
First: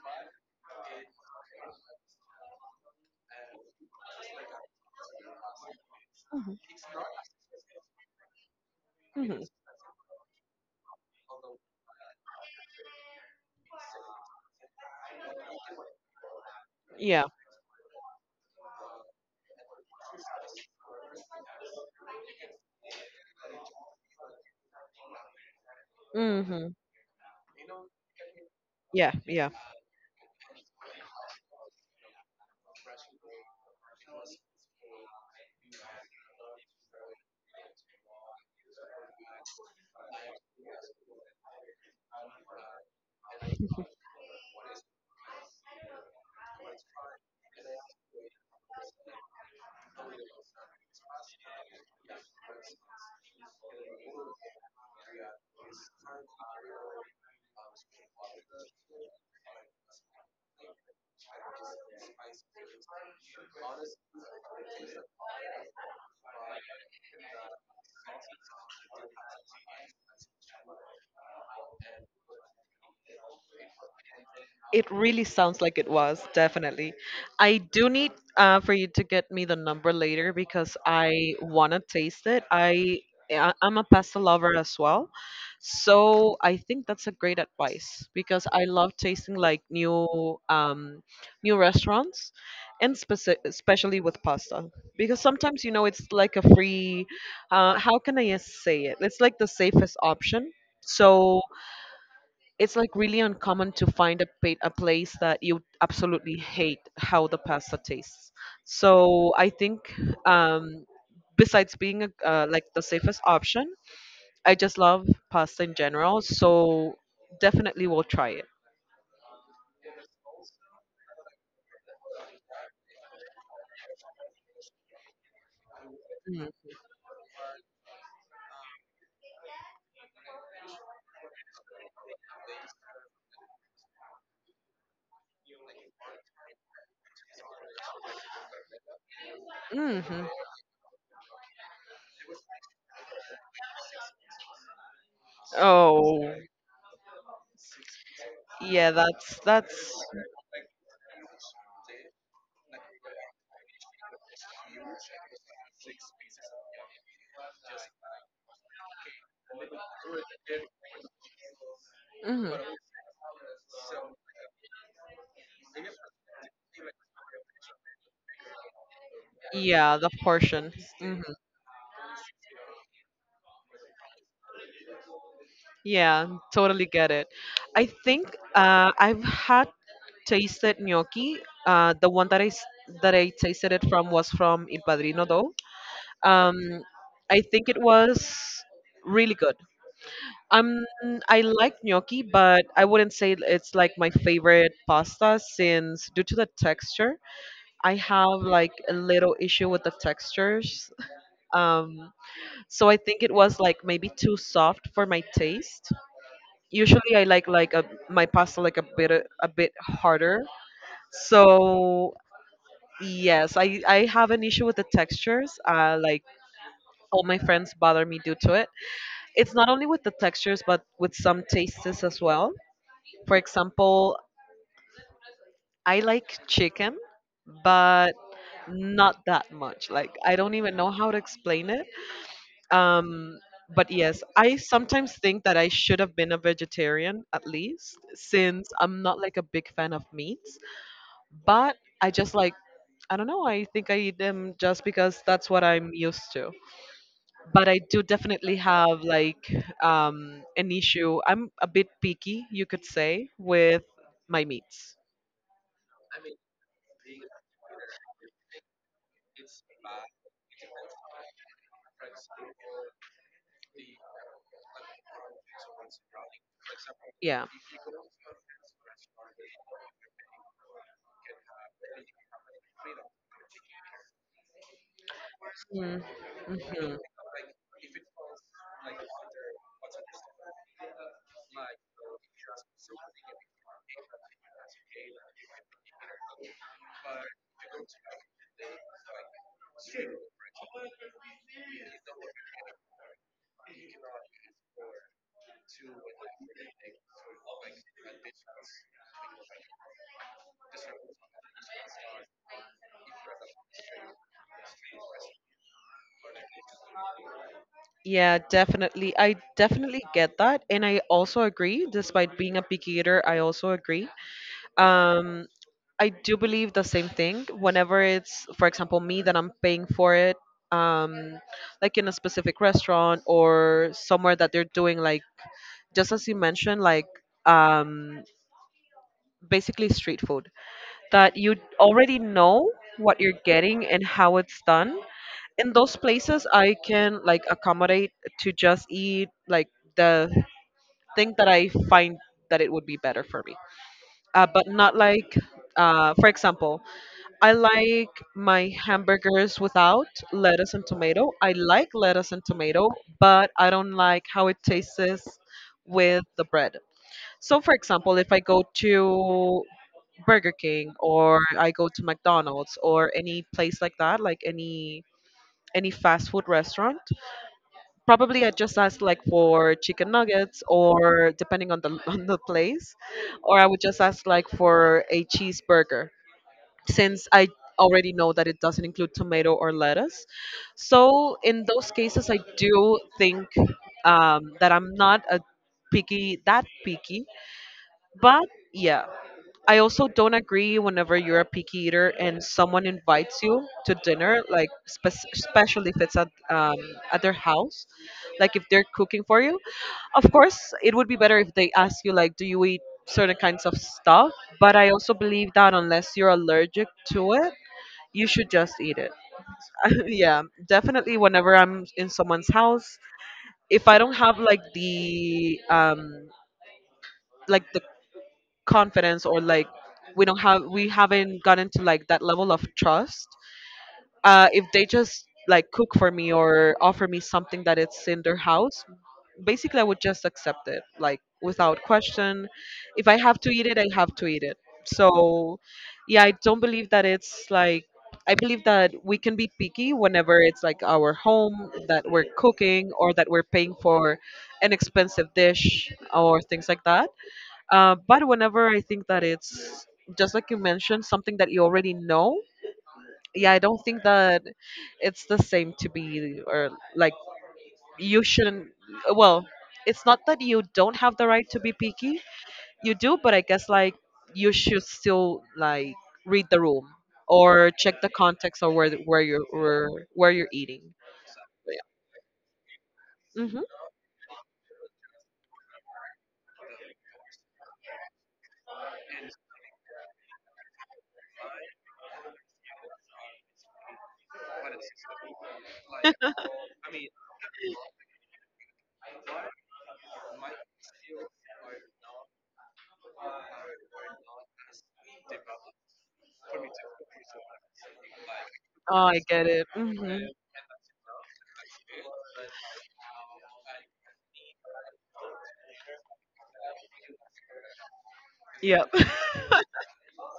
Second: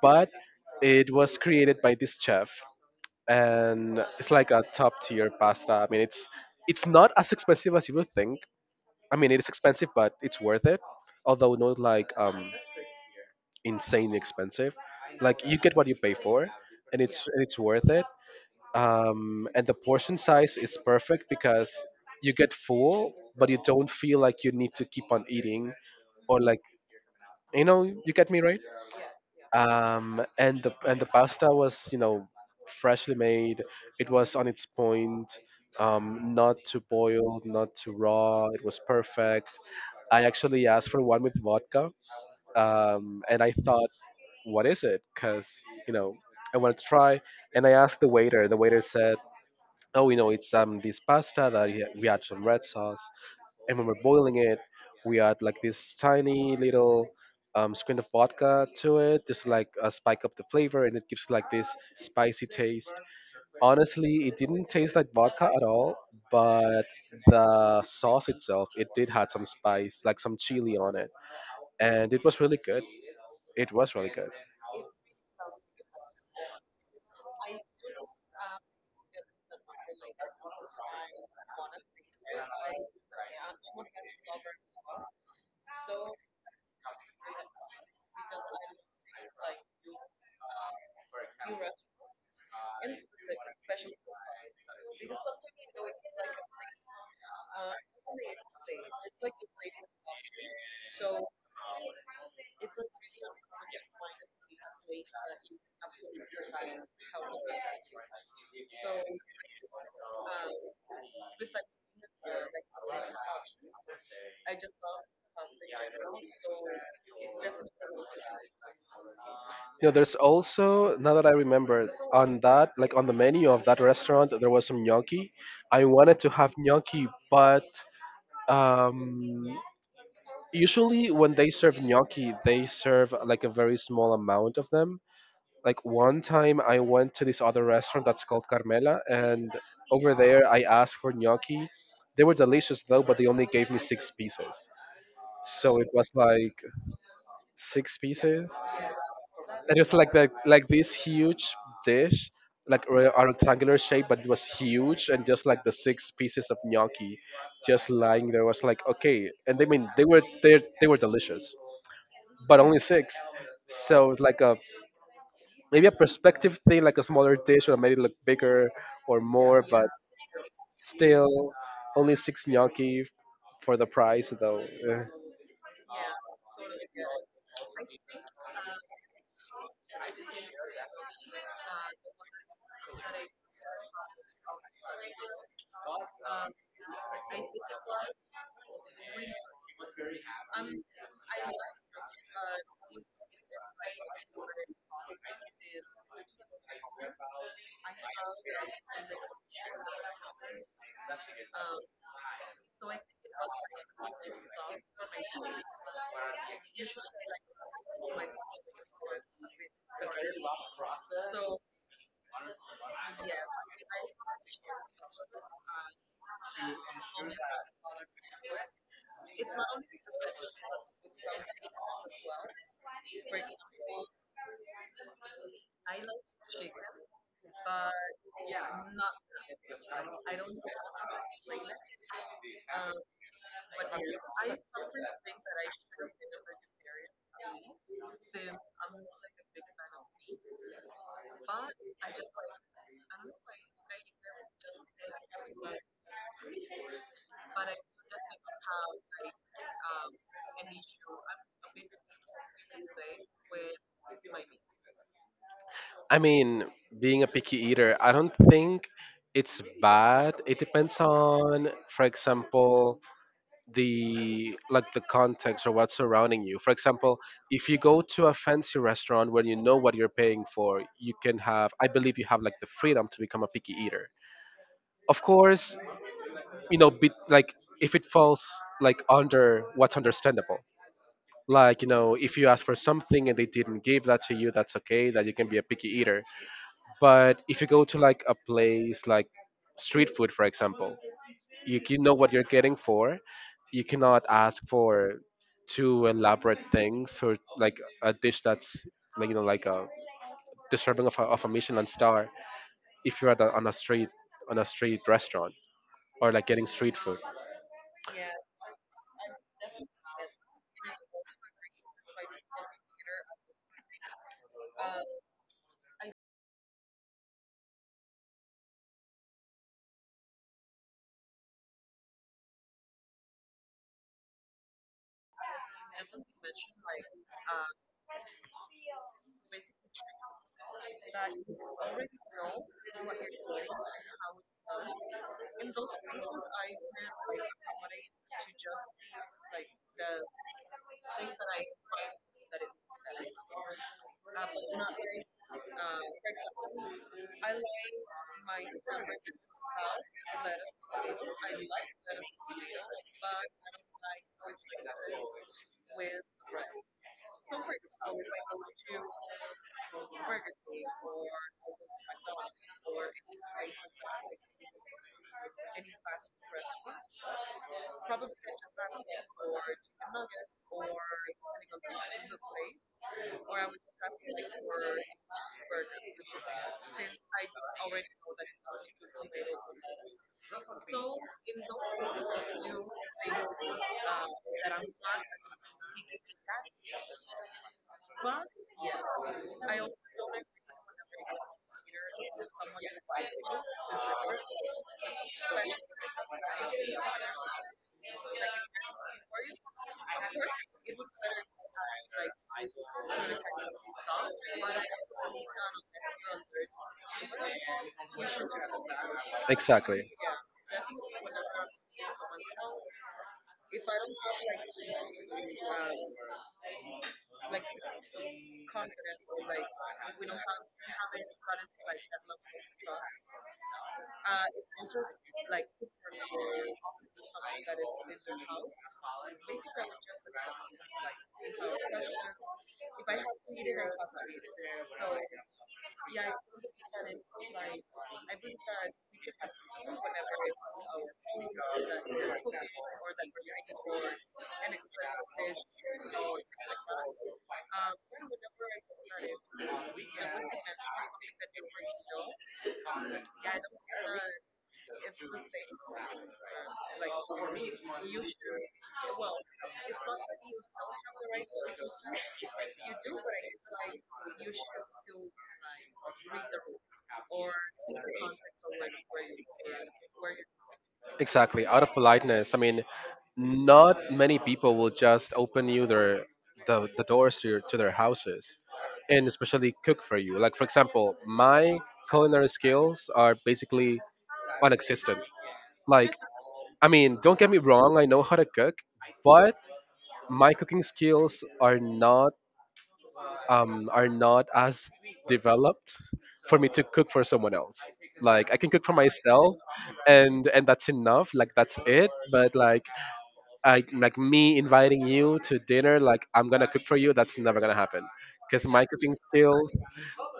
[SPEAKER 2] But it was created by this chef, and it's like a top tier pasta. I mean,
[SPEAKER 1] Hmm.
[SPEAKER 2] it's not as expensive as you would think. I mean, it
[SPEAKER 1] Hmm.
[SPEAKER 2] is expensive, but it's worth it. Although not like insanely expensive. Like you get what you pay for,
[SPEAKER 1] Yeah.
[SPEAKER 2] and it's worth it. And the portion size is perfect because you get full, but you don't feel like you need to keep on eating or like,
[SPEAKER 1] Hmm.
[SPEAKER 2] you know, you get me right.
[SPEAKER 1] Yeah, yeah.
[SPEAKER 2] And the pasta was, you know, freshly made. It was on its point, not too boiled, not too raw. It was perfect. I actually asked for one with vodka, and I thought what is it? Because, you know, I wanted to try. And I asked the waiter said, oh, you know, it's this pasta that we add some red sauce. And when we're boiling it, we add like this tiny little squint of vodka to it, just to, spike up the flavor, and it gives like this spicy taste. Honestly, it didn't taste like vodka at all, but the sauce itself, it did had some spice, like some chili on it, and it was really good. It was really good.
[SPEAKER 1] It really sounds like it was, definitely. I do need, for you to get me the number later because I want to taste it. I'm a pasta lover as well. So I think that's a great advice because I love tasting like new, new restaurants, and especially with pasta, because sometimes you know it's like a free, how can I say it? It's like the safest option. So it's like really uncommon to find a, a place that you absolutely hate how the pasta tastes. So I think, um, besides being like the safest option, I just love pasta in general. So definitely we'll try it.
[SPEAKER 2] You know, there's also now that I remember on that, like on the menu of that restaurant, there was some gnocchi. I wanted to have gnocchi, but um, usually when they serve gnocchi, they serve like a very small amount of them. Like one time, I went to this other restaurant that's called Carmela, and over
[SPEAKER 1] Mm-hmm.
[SPEAKER 2] there, I asked for gnocchi. They were delicious though, but they only gave me six pieces. So it was
[SPEAKER 1] Oh
[SPEAKER 2] like six pieces.
[SPEAKER 1] yeah,
[SPEAKER 2] And it was
[SPEAKER 1] that's,
[SPEAKER 2] like that, like this huge dish, like a rectangular shape, but it was huge, and just like the six pieces of gnocchi, just lying there was like okay, and they mean they were they were delicious,
[SPEAKER 1] mhm.
[SPEAKER 2] but only six, so it's like a maybe a perspective thing, like a smaller dish would have made it look bigger or more, but
[SPEAKER 1] Yeah, the portion. Hmm.
[SPEAKER 2] still only six gnocchi for the price though. Eh.
[SPEAKER 1] Yeah, totally get it. I think, I've had tasted gnocchi. The one that that I tasted it from was from Il Padrino, though. Um, I think it was really good. Um, I like gnocchi, but I wouldn't say it's like my favorite pasta since, due to the texture, I have like a little issue with the textures. Um, so I think it was like maybe too soft for my taste. Usually, I like my pasta like a bit harder. So yes, I have an issue with the textures. Like all my friends bother me due to it. It's not only with the textures, but with some tastes as well. For example, I like chicken, but not that much. Like I don't even know how to explain it. Um, but yes, I sometimes think that I should have been a vegetarian at least, since I'm not like a big fan of meats. But I just like, I don't know, I think I eat them just because that's what I'm used to. But I do definitely have like, an issue. I'm a bit picky, you could say, with my meats.
[SPEAKER 2] I mean, being a picky eater, I don't think it's bad. It depends on, for example, the like the context or what's surrounding you. For example,
[SPEAKER 1] Yeah.
[SPEAKER 2] if you go to a fancy restaurant where you know what you're paying for, you can have, I believe you have like the freedom to become a picky eater. Of course, you know,
[SPEAKER 1] Mm-hmm.
[SPEAKER 2] be, like if it falls like under what's understandable. Like, you know, if you ask for something and they didn't give that to you, that's okay, that you can be a picky eater, but if you go to like a place like street food, for example, you know what you're getting for. You cannot ask for too elaborate things or like a dish that's like, you know, like a deserving of a Michelin star if you're at a, on a street restaurant or like getting street food.
[SPEAKER 1] Yeah, definitely. I definitely get that. And I also agree, despite being a picky eater, I also agree, um I do believe the same thing whenever it's, for example, me that I'm paying for it. um like in a specific restaurant or somewhere that they're doing like, just as you mentioned, like, um basically street food, that you already know what you're getting and how it's done. In those places I can like accommodate to just eat like the thing that I find that it would be better for me. But not like, for example, I like my hamburgers without lettuce and tomato. I like lettuce and tomato, but I don't like how it tastes with the bread. So, for example, if I go to Burger King or I go to McDonald's or any place like that, like any fast food restaurant, probably I just ask like for chicken nuggets or depending on the [LAUGHS] on the place, or I would just ask like for a cheeseburger, since I already know that it doesn't include tomato or lettuce. So in those cases, I do think that I'm not a picky that picky. But yeah, I also don't agree whenever you're a picky eater and someone invites you to dinner, like especially if it's at their house, like if they're cooking for you. Of course, it would be better if they ask you like, do you eat certain kinds of stuff? But I also believe that unless you're allergic to it, you should just eat it. [LAUGHS]
[SPEAKER 2] Exactly.
[SPEAKER 1] Yeah, definitely. Whenever I'm in someone's house, if I don't have like the confidence, or like we haven't gotten to like that level of trust, if they just like cook for me or offer me something that it's in their house, basically, I would just accept it like without question. If I have to eat it, I have to eat it. So yeah, I don't believe that it's like, I believe that we can be picky whenever it's like our home that we're cooking or that we're paying for an expensive dish or things like that. But whenever I think that it's just like you mentioned, something that you already know, yeah, I don't think that it's the same to be, or like you shouldn't, well, it's not that you don't have the right to be picky, you do, but I guess like you should still like read the room or check the context or where you're eating.
[SPEAKER 2] Exactly. Out of politeness. I mean,
[SPEAKER 1] Yeah. Hmm.
[SPEAKER 2] not many people will just open you their the doors to, your, to their houses and especially cook for you. Like for example, my culinary skills are basically non-existent. Like I mean, don't get me wrong. I know how to cook, but my cooking skills are not as developed for me to cook for someone else. Like I can cook for
[SPEAKER 1] Oh, I get
[SPEAKER 2] myself,
[SPEAKER 1] it. Hmm.
[SPEAKER 2] and that's enough. Like that's it. But like I like me inviting you to dinner. Like I'm gonna cook for you. That's never gonna happen because my
[SPEAKER 1] Yep.
[SPEAKER 2] cooking
[SPEAKER 1] [LAUGHS]
[SPEAKER 2] skills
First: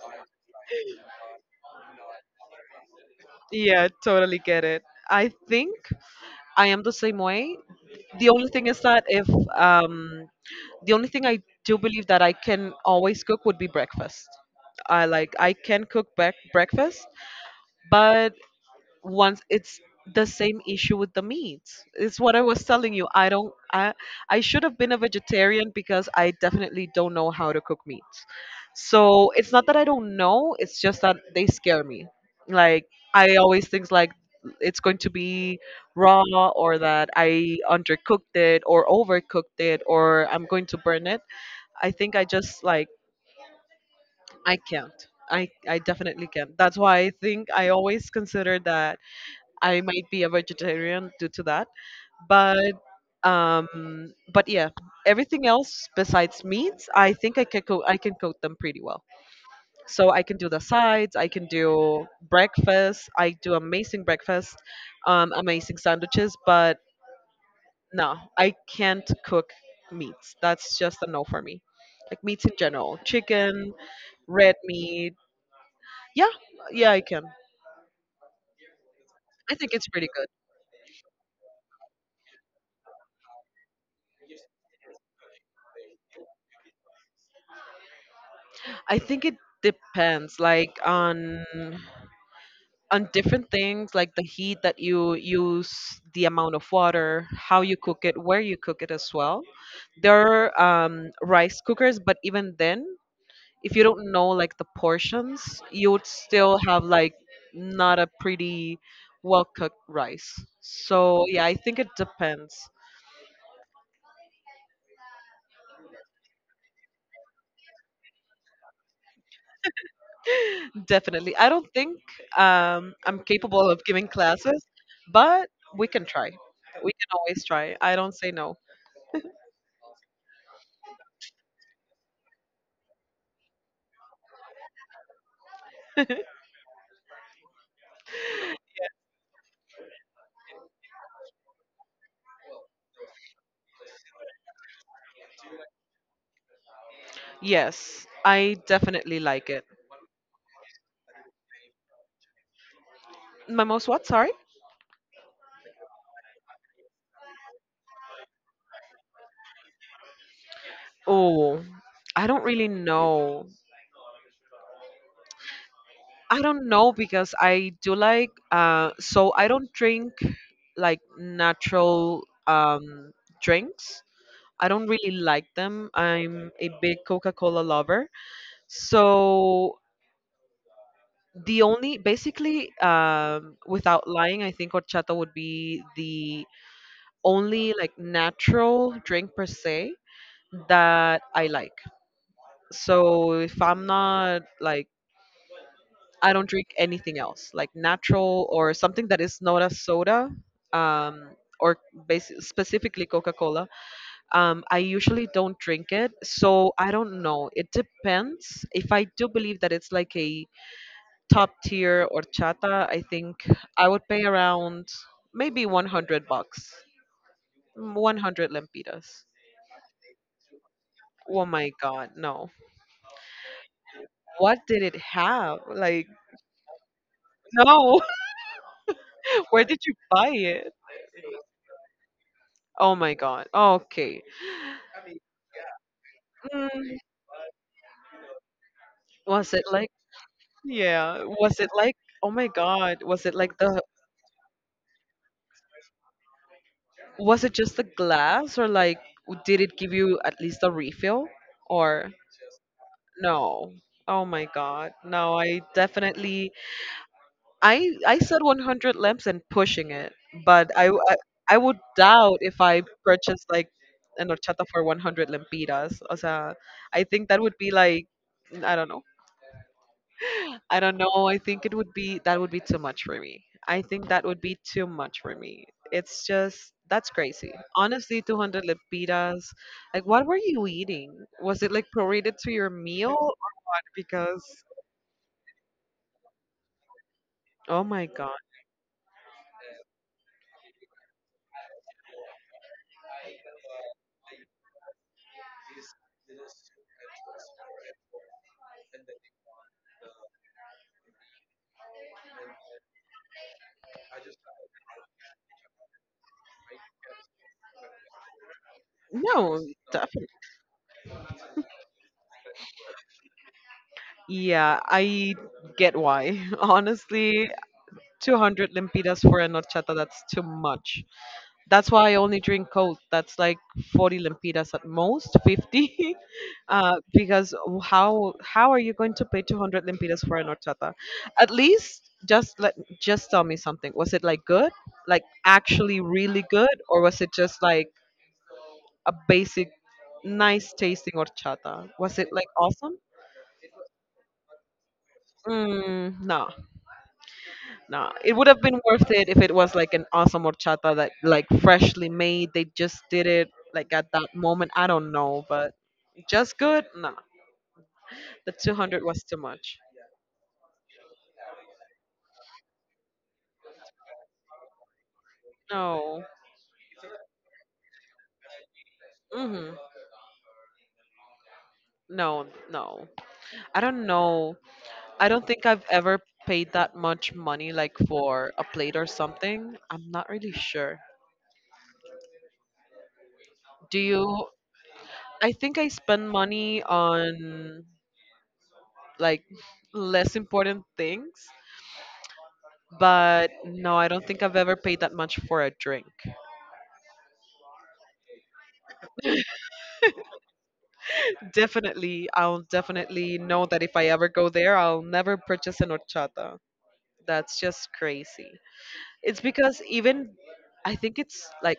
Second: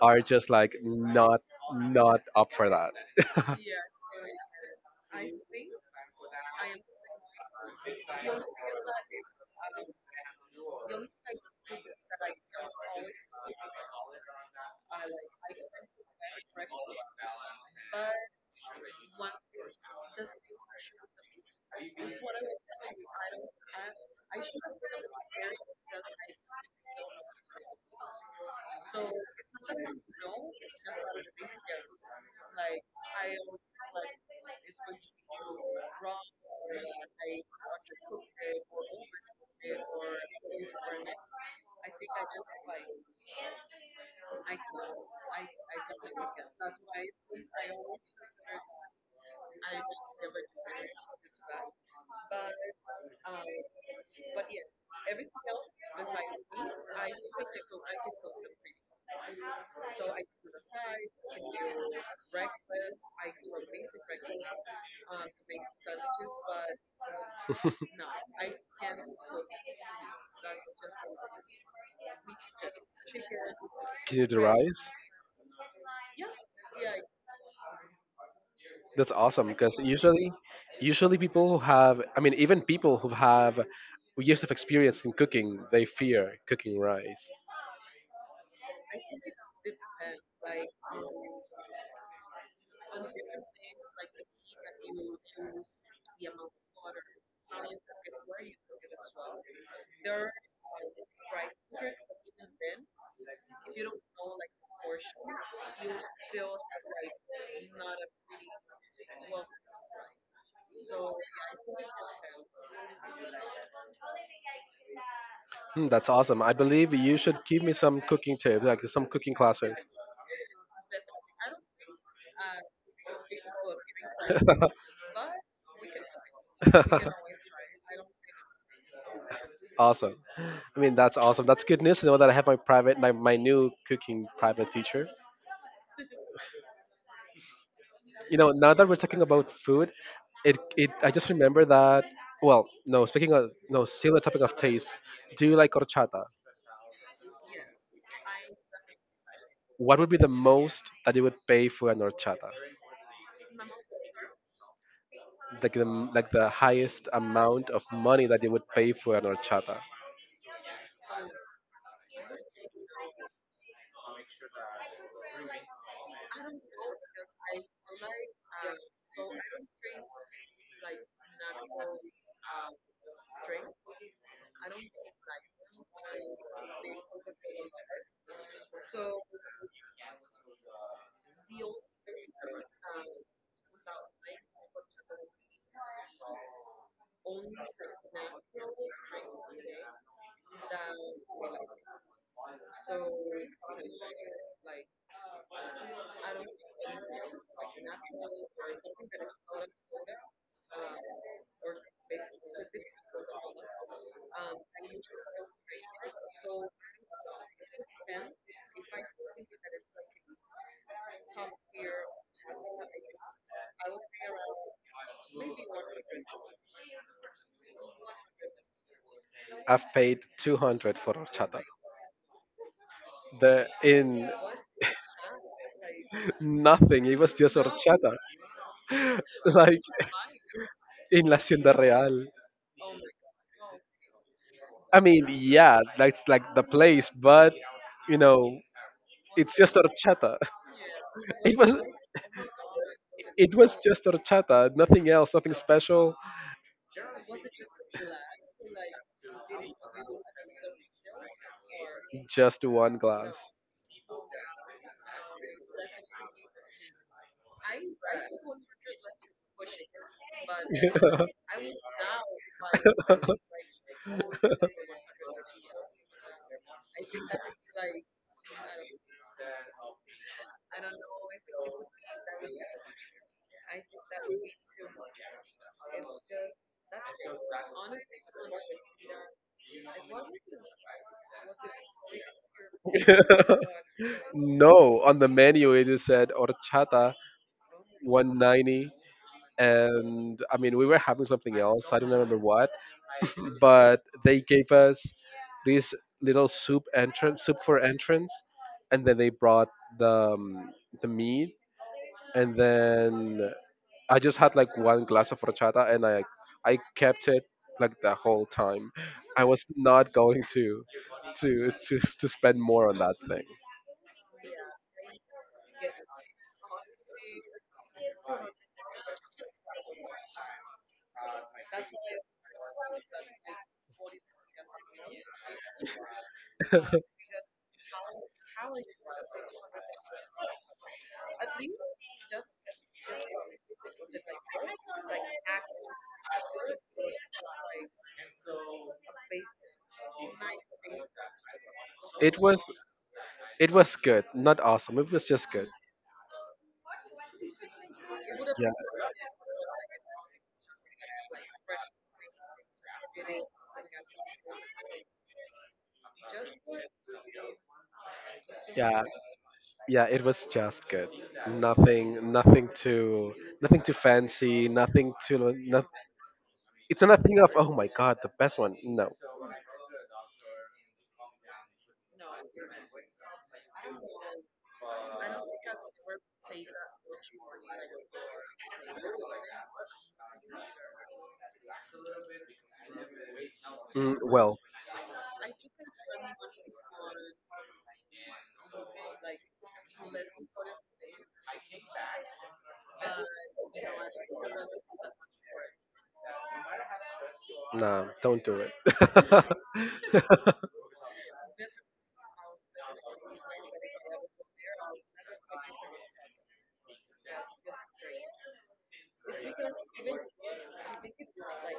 [SPEAKER 2] are just like not up for that.
[SPEAKER 1] Yeah, totally get it. I think I am the same way. The only thing is that if um the only thing I do believe that I can always cook would be breakfast. I can cook back breakfast, but once it's the same issue with the meats. It's what I was telling you. I don't I should have been a vegetarian because I definitely don't know how to cook meats. So it's not that I don't know, it's just that they scare me. Like I always think like it's going to be raw, or that I undercooked it or overcooked it, or I'm going to burn it. I think I just like I can't. I definitely can't. That's why I think I always consider that I might be a vegetarian due to that. But yeah, everything else besides meats, I think I can I can coat them pretty well. So I can do the sides, I can do breakfast, I do amazing breakfast, amazing sandwiches, but no, I can't cook meats. That's just a no for me. Like meats in general, chicken,
[SPEAKER 2] Can you do
[SPEAKER 1] red
[SPEAKER 2] rice?
[SPEAKER 1] meat. Yeah, yeah, I can.
[SPEAKER 2] That's awesome
[SPEAKER 1] I think
[SPEAKER 2] because
[SPEAKER 1] it's pretty good.
[SPEAKER 2] usually, usually people who have, I mean, even people who have years of experience in cooking, they fear cooking rice.
[SPEAKER 1] I think it depends like on different things like the heat that you use, the amount of water, how you cook it, where you cook it as well. There are rice cookers, but even then, if you don't know like the portions, you would still have like not a pretty well cooked rice. So yeah, I think it depends.
[SPEAKER 2] Hmm, that's awesome. I believe you should give me some cooking tips, like some cooking classes.
[SPEAKER 1] Definitely. I don't think I'm capable of giving classes, but we can try. We can
[SPEAKER 2] [LAUGHS]
[SPEAKER 1] always try. I don't say no.
[SPEAKER 2] Awesome. I mean, that's awesome. That's good news to know that I have my private, my new cooking private teacher. You know, now that we're talking about food, it I just remember that. Well, no, speaking of no, still the topic of taste. Do you like horchata?
[SPEAKER 1] Yes, I definitely like it.
[SPEAKER 2] What would be the most that you would pay for an horchata?
[SPEAKER 1] My most what? Sorry?
[SPEAKER 2] Like the like the highest amount of money that you would pay for an horchata.
[SPEAKER 1] Oh, I don't really know. I don't know because I do like, so I don't drink like natural drinks. I don't really like them. I'm a big Coca Cola lover. So the only basically without lying, I think horchata would be the only like natural drink per se that I like. So if I'm not like, I don't drink anything else like natural or something that is not a soda, um, or specifically Coca-Cola. I usually don't drink it, so I don't know. It depends. If I do believe that it's like a top tier horchata, I think I would pay around maybe 100 bucks. Mm, 100 lempiras.
[SPEAKER 2] I've paid 200 for
[SPEAKER 1] Oh
[SPEAKER 2] horchata.
[SPEAKER 1] my god, no.
[SPEAKER 2] The in
[SPEAKER 1] What did it have? Like,
[SPEAKER 2] [LAUGHS] nothing. It was just
[SPEAKER 1] no.
[SPEAKER 2] horchata,
[SPEAKER 1] [LAUGHS] Where
[SPEAKER 2] like
[SPEAKER 1] did you buy it?
[SPEAKER 2] in La Hacienda Real.
[SPEAKER 1] Oh my god. Okay.
[SPEAKER 2] I mean, yeah, that's like the
[SPEAKER 1] Mm,
[SPEAKER 2] place, but you know, it's
[SPEAKER 1] was it
[SPEAKER 2] just
[SPEAKER 1] like,
[SPEAKER 2] horchata. [LAUGHS]
[SPEAKER 1] yeah,
[SPEAKER 2] It
[SPEAKER 1] was it
[SPEAKER 2] was
[SPEAKER 1] like, oh my god, was it like the,
[SPEAKER 2] just horchata, nothing else, nothing special,
[SPEAKER 1] was it just the glass, or like, did it give you at least a refill, or
[SPEAKER 2] just one glass.
[SPEAKER 1] no? Oh my god. No, I definitely, I said 100 lamps, and pushing it, but I I would doubt if I purchased like an horchata for 100 lempiras. O sea, I think that would be like, I don't know. I don't know. I think it would be, that would be too much for me. I think that would be too much for me. It's just that's crazy. Honestly, 200 lempiras. Like what were you eating? Was it like prorated to your meal? Or
[SPEAKER 2] [LAUGHS]
[SPEAKER 1] because,
[SPEAKER 2] No, on the menu it just said horchata
[SPEAKER 1] oh my god.
[SPEAKER 2] 190, and I mean, we were having something else, I don't remember what, but they gave us this little soup entrance, soup for entrance, and then they brought the um, the meat, and then I just had like one glass of horchata, and I kept it like the whole time. I
[SPEAKER 1] No,
[SPEAKER 2] was not going to spend more on that thing.
[SPEAKER 1] yeah, I get why. [LAUGHS] Honestly, 200 lempiras for an horchata, that's too much. That's why I only drink cold. That's like 40 lempiras at most, 50. [LAUGHS] Because how are you going to pay 200 lempiras for an horchata? At least just let, just tell me something. Was it like good? Like actually really good, or was it just like a basic nice tasting horchata? Was it
[SPEAKER 2] It
[SPEAKER 1] like
[SPEAKER 2] was
[SPEAKER 1] awesome?
[SPEAKER 2] good, not awesome. It was just good.
[SPEAKER 1] Mm, no. No, it would have
[SPEAKER 2] Yeah.
[SPEAKER 1] been worth it if it was like an awesome horchata that like freshly made. They just did it like at that moment. I don't know, but just good. No, the
[SPEAKER 2] Yeah,
[SPEAKER 1] 200 was too much.
[SPEAKER 2] yeah, it was just good. Nothing too, nothing too fancy. Nothing too, not,
[SPEAKER 1] No.
[SPEAKER 2] it's nothing of oh my god, the best one. No.
[SPEAKER 1] Hmm. No, no. I don't know. I don't think I've ever paid that much money like for a plate or something. I'm not really sure. Do
[SPEAKER 2] Mm,
[SPEAKER 1] you?
[SPEAKER 2] well,
[SPEAKER 1] I think I spend money on like less important things. But no, I don't think I've ever paid that much for a drink.
[SPEAKER 2] nah, don't do it. [LAUGHS]
[SPEAKER 1] Definitely, I'll definitely know that if I ever go there, I'll never purchase an horchata. That's just crazy. It's because even I think it's like,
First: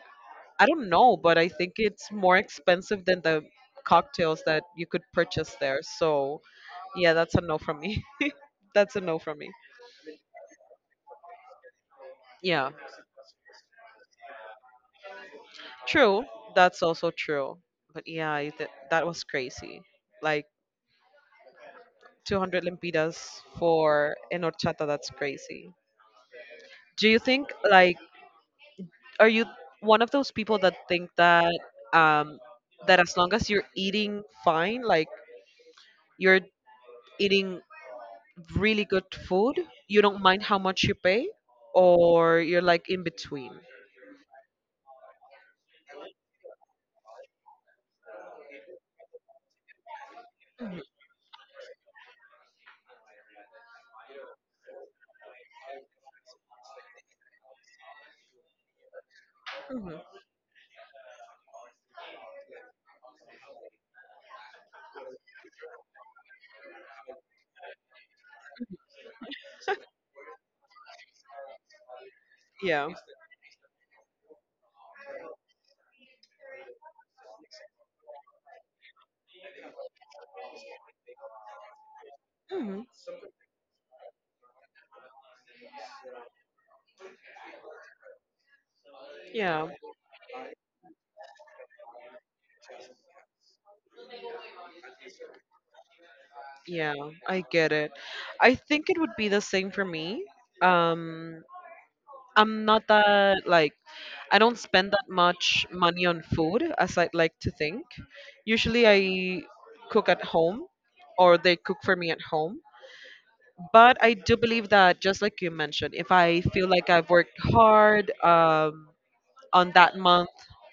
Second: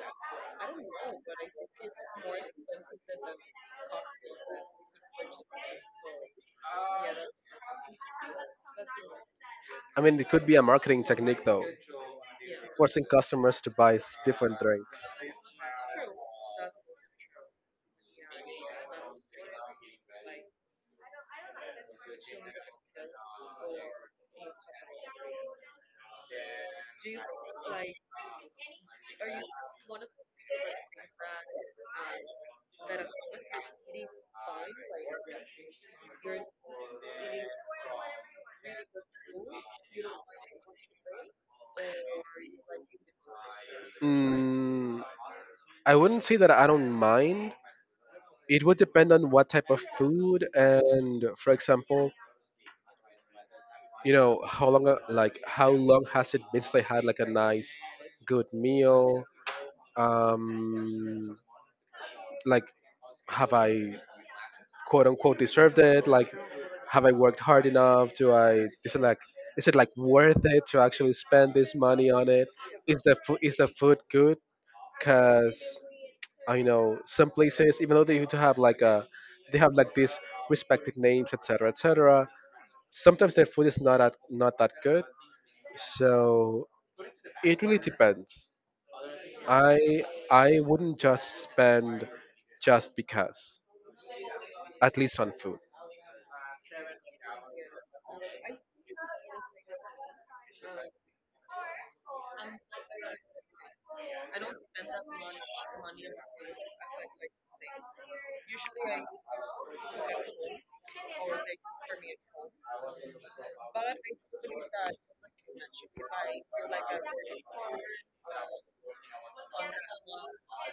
[SPEAKER 1] I don't know, but I think it's more expensive than the cocktails that you could purchase there. So yeah, that's a no from me. [LAUGHS] That's a no from me.
[SPEAKER 2] I mean, it could be a marketing technique though,
[SPEAKER 1] Yeah.
[SPEAKER 2] forcing customers to buy different drinks.
[SPEAKER 1] True. That's also true. But yeah, I that was crazy. Like 200 lempiras for an horchata. That's crazy. Do you think like, are you one of those people that think that um that as long as you're eating fine, like you're eating really good food, you don't mind how much you pay, or you're like in between?
[SPEAKER 2] Mm, I wouldn't say that I don't mind. It would depend on what type of food
[SPEAKER 1] Mhm,
[SPEAKER 2] and, for example, you know how long, like how long has it been since I had like a nice good meal,
[SPEAKER 1] mhm.
[SPEAKER 2] um like have I quote unquote deserved it, like have I worked hard enough, do I, is it like, is it like worth it to actually spend this money on it,
[SPEAKER 1] Yeah.
[SPEAKER 2] is the food, is the food good, because I know some places, even though they used to have like a, they have like these respective names, etc., etc.
[SPEAKER 1] Mhm.
[SPEAKER 2] Sometimes their food is not that not that good. So, it really depends.
[SPEAKER 1] Yeah.
[SPEAKER 2] I I wouldn't just spend just because, at least on food.
[SPEAKER 1] Yeah, I get it. I think it would be the same for me. Um I'm not that like, I don't spend that much money on food as I'd like to think. Usually I cook at home or they cook for me at home. But I do believe that, just like you mentioned, if I feel like I've worked hard on that month,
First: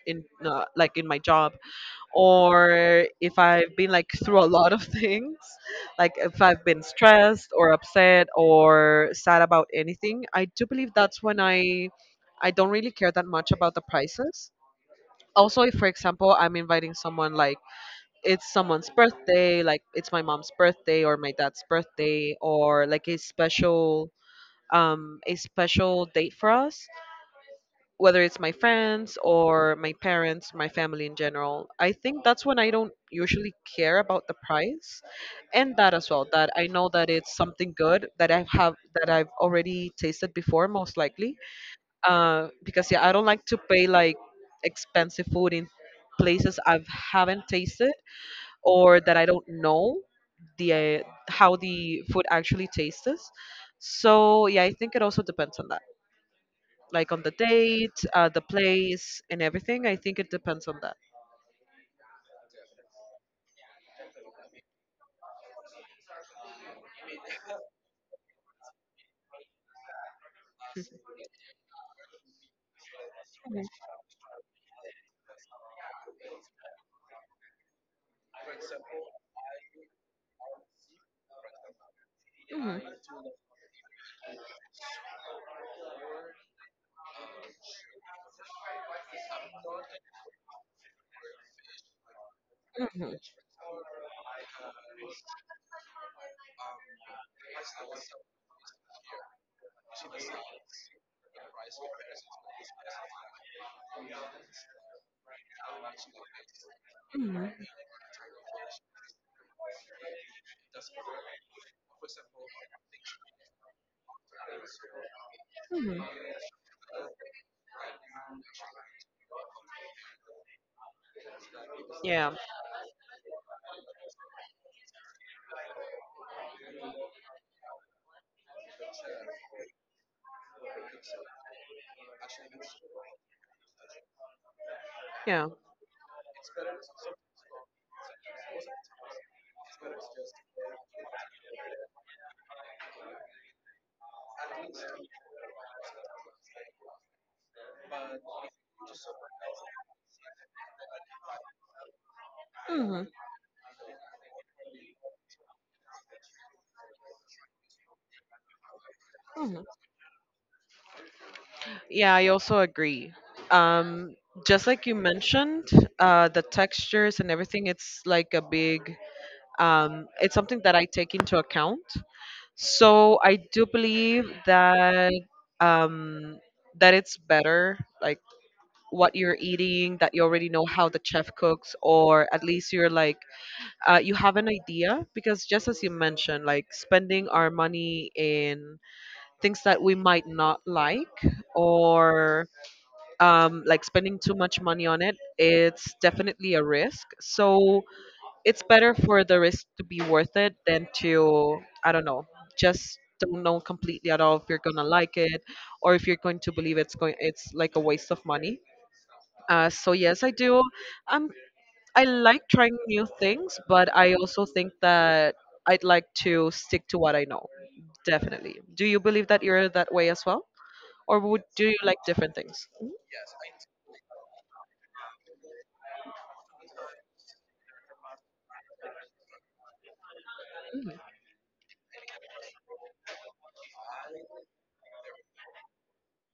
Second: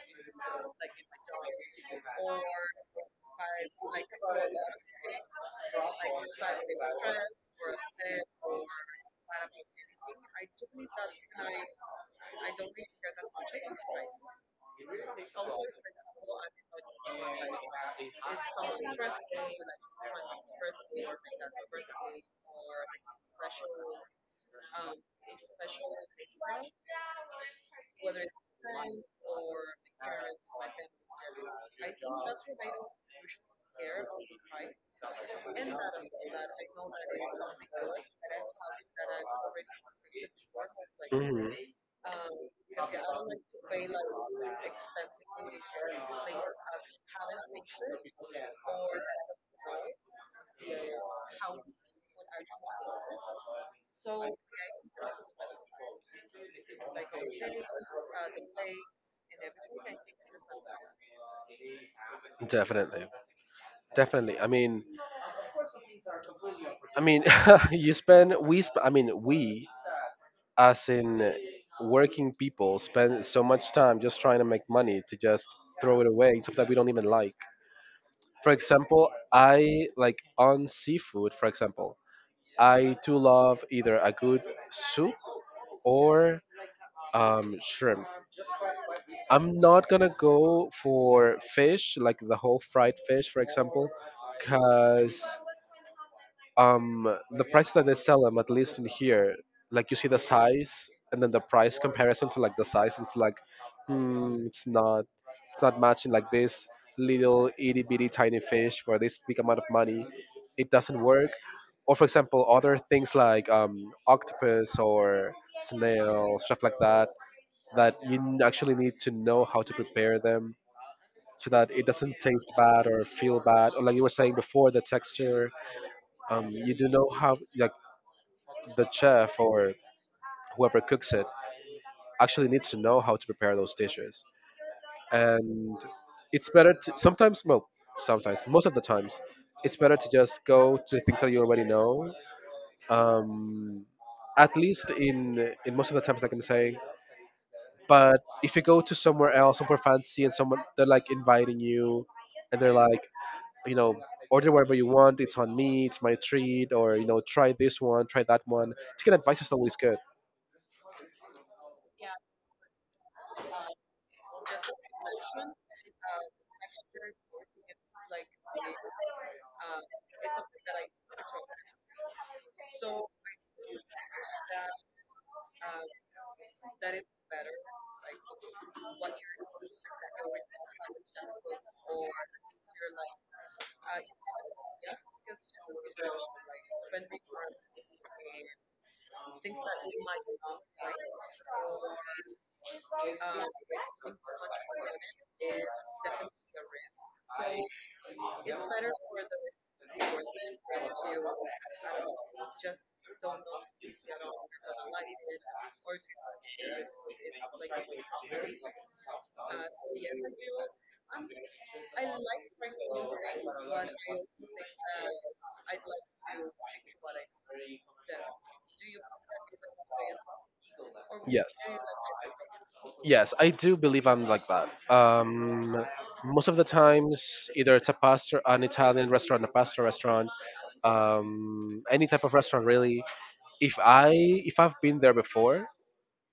[SPEAKER 1] in like in my job, or if I've been like through a lot of [LAUGHS] things, like if I've been stressed or upset or sad about anything, I do believe that's when I don't really care that much about the prices. Also, if for example, I'm inviting someone, like it's someone's birthday, like it's my mom's birthday or my dad's birthday, or like a special date for us, whether it's my friends or my parents, my family in general, I think that's when I don't usually care about the price. And that as well, that I know that it's something good that I have, that I've already tasted before, most likely.
[SPEAKER 2] Hmm.
[SPEAKER 1] Because yeah, I don't like to pay like expensive food in places I haven't tasted or that I don't know the how the food actually tastes. So yeah, I think it also depends on that, like on the date, the place, and everything. I think it depends on that.
[SPEAKER 2] Definitely, definitely. I mean, I mean, [LAUGHS] you spend we sp- I mean we, as in working people, spend so much time just trying to make money to just throw it away, something that we don't even like. For example, I like on seafood. For example,
[SPEAKER 1] Mhm. Mhm.
[SPEAKER 2] I do love either a good soup or shrimp. I'm not gonna go for fish, like the whole fried
[SPEAKER 1] Mhm.
[SPEAKER 2] fish, for example, because the prices that they sell them, at least in here, like you see the size and then the price comparison to like the size, it's like, hmm, it's not, it's not matching like this little itty bitty tiny fish for this big amount of money. It doesn't work, or for example other things like octopus or
[SPEAKER 1] Mhm. Mhm.
[SPEAKER 2] snail, stuff like that, that you actually need to know how to prepare them so that it doesn't
[SPEAKER 1] Yeah.
[SPEAKER 2] taste bad or feel bad, or like you were saying before, the texture. Um, you do know how, like, the chef or whoever cooks it actually needs to know how to prepare those dishes.
[SPEAKER 1] Yeah.
[SPEAKER 2] And it's better to sometimes, well, sometimes most of the times, it's better to just go to things that you already know, um, at least in most of the times, like I'm saying. But if you go to somewhere else, somewhere fancy, and someone, they're like inviting you, and they're
[SPEAKER 1] Mhm.
[SPEAKER 2] like, you know order whatever you want, it's on me, it's my treat, or, you know, try this one, try that one. Taking advice is
[SPEAKER 1] Mhm.
[SPEAKER 2] always good.
[SPEAKER 1] Yeah, I also agree. Um, just like you mentioned, the textures and everything, it's like a big, it's something that I take into account. So I do believe that um, that it's better, like what you're eating, that you already know how the chef cooks, or at least you're like, you have an idea. Because just as you mentioned, like spending our money in things that we might not like, or like spending too much money on it, it's definitely a risk. So it's better for the risk to be worth it than to, I don't know, just don't know completely at all if you're gonna like it, or if you're going to believe it's going, it's like a waste of money. So yes, I do. Um, I like trying new things, but I also think that I'd like to stick to what I know. Definitely. Do you believe that you're that way as well, or would
[SPEAKER 2] Yes,
[SPEAKER 1] do you like different things?
[SPEAKER 2] yes, I do believe I'm like that. Um, most of the times, either it's a pasta, an Italian restaurant, a pasta restaurant, any type of restaurant, really. If I if I've been there before,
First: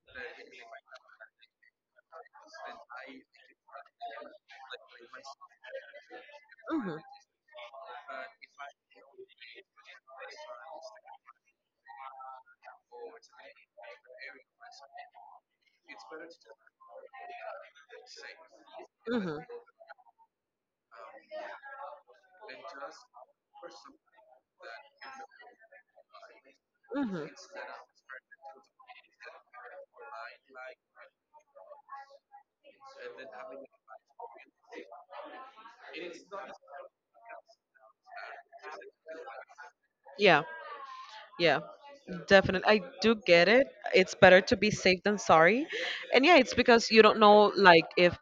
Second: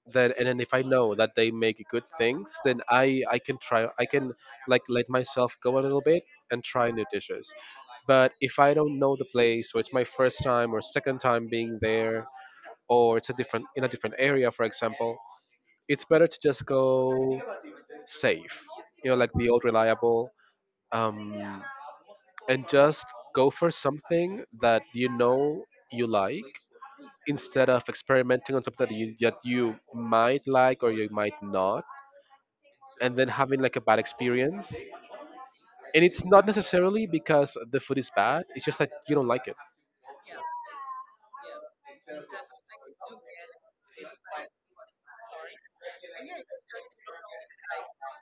[SPEAKER 2] then, and then if I know that they make good things, then I can try I can like let myself go a little bit and try
[SPEAKER 1] Mhm.
[SPEAKER 2] new dishes. But if I don't know the place, or it's my first time or second time being there, or it's a different in a different area, for example, it's better to just go safe, you know,
[SPEAKER 1] Mhm.
[SPEAKER 2] like
[SPEAKER 1] Mhm.
[SPEAKER 2] the old reliable. Um, and just go for something that you know you like,
[SPEAKER 1] Mhm.
[SPEAKER 2] instead of experimenting on something that you might like or you might not, and then having like a bad experience. And it's not necessarily because the food is bad, it's just that you don't like it.
[SPEAKER 1] Yeah. Yeah. Definitely, I do get it. It's better to be safe than sorry. And yeah, it's because you don't know, like, if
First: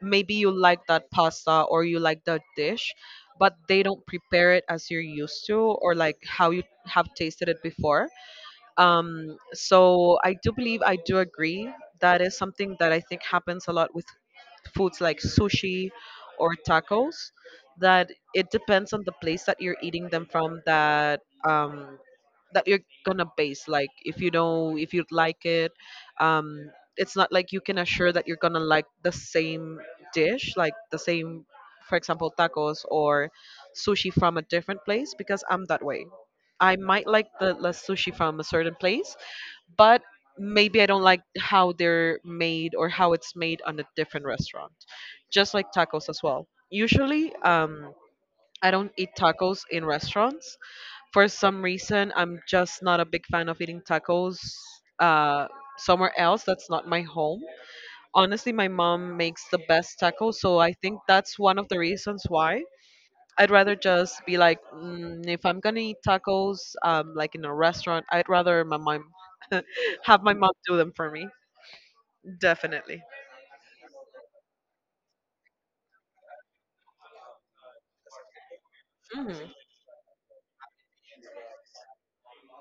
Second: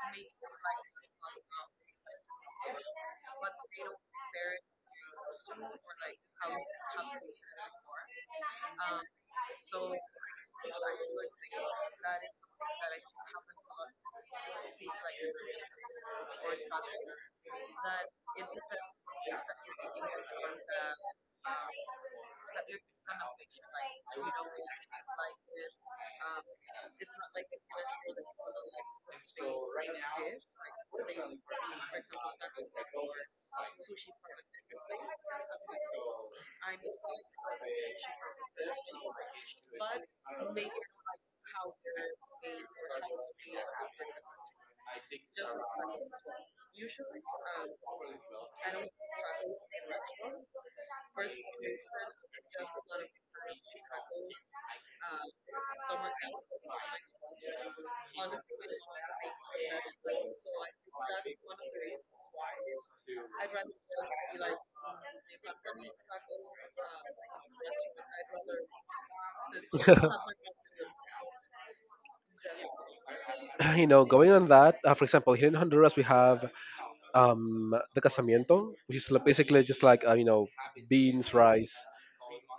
[SPEAKER 1] maybe you like that pasta or you like that dish, but they don't prepare it as you're used to, or like how you have tasted it before. So I do believe, I do agree. That is something that I think happens a lot with foods like sushi or tacos, that it depends on the place that you're eating them from, that um, that you're gonna base like if you know if you'd like it. Um, it's not like you can assure that you're gonna like the same dish, like the same, for example, tacos or sushi from a different place. Because I'm that way, I might like the sushi from a certain place, but maybe I don't like how they're made or how it's made on a different restaurant. Just like tacos as well. Usually, I don't eat tacos in restaurants. For some reason, I'm just not a big fan of eating tacos uh, somewhere else that's not my home. Honestly, my mom makes the best tacos, so I think that's one of the reasons why. I'd rather just be like, mm, if I'm gonna eat tacos, like in a restaurant, I'd rather my mom [LAUGHS] have
[SPEAKER 2] [LAUGHS]
[SPEAKER 1] my mom do them for me. Definitely.
[SPEAKER 2] You know, going on that, for example, here in Honduras we have the casamiento, which is
[SPEAKER 1] Mhm.
[SPEAKER 2] basically just like, beans, rice.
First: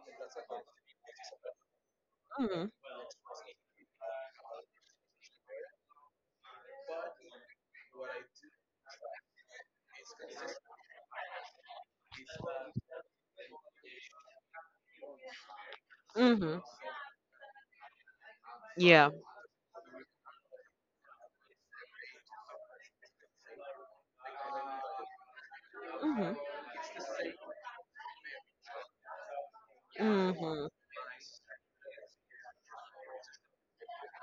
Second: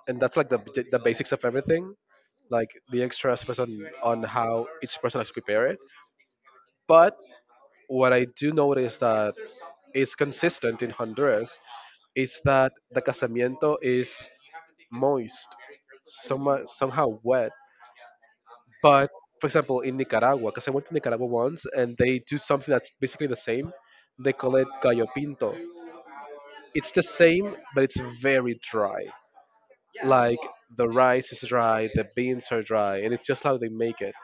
[SPEAKER 2] And that's like the basics of everything. Like,
[SPEAKER 1] Mhm.
[SPEAKER 2] the extras depends on how each person has to prepare it. But what I do notice that is consistent in Honduras is that the casamiento is moist,
[SPEAKER 1] Mhm.
[SPEAKER 2] somehow wet.
[SPEAKER 1] Yeah.
[SPEAKER 2] But, for example, in Nicaragua, because I went to Nicaragua once, and they do something that's basically the same. They call it gallo pinto.
[SPEAKER 1] Mhm.
[SPEAKER 2] It's the same, but it's very dry. Like,
[SPEAKER 1] Mhm.
[SPEAKER 2] the rice is dry, the beans are dry, and it's just how they make it.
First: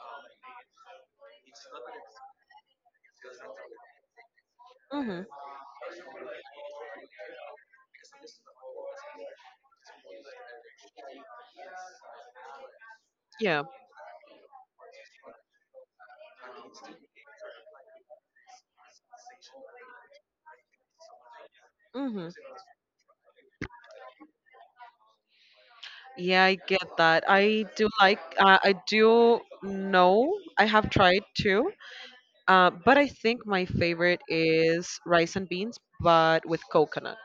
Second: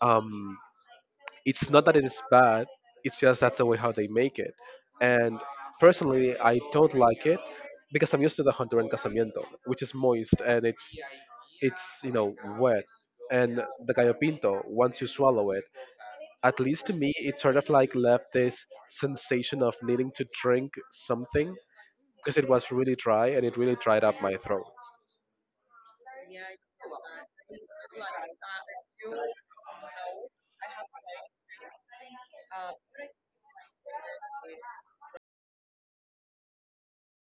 [SPEAKER 2] Um, it's not that it is bad, it's just that's the way how they make it.
[SPEAKER 1] Mhm.
[SPEAKER 2] And personally, I don't like it because I'm used to the Honduran casamiento, which is moist, and it's, wet. And
[SPEAKER 1] Yeah.
[SPEAKER 2] the gallo pinto, once you swallow it, at least to me, it sort of like left this sensation of needing to drink something,
[SPEAKER 1] Mhm.
[SPEAKER 2] because it was really dry, and it really dried up my throat.
[SPEAKER 1] Yeah, I get that. I do like. I do know. I have tried too. But I think my favorite is rice and beans, but with coconut.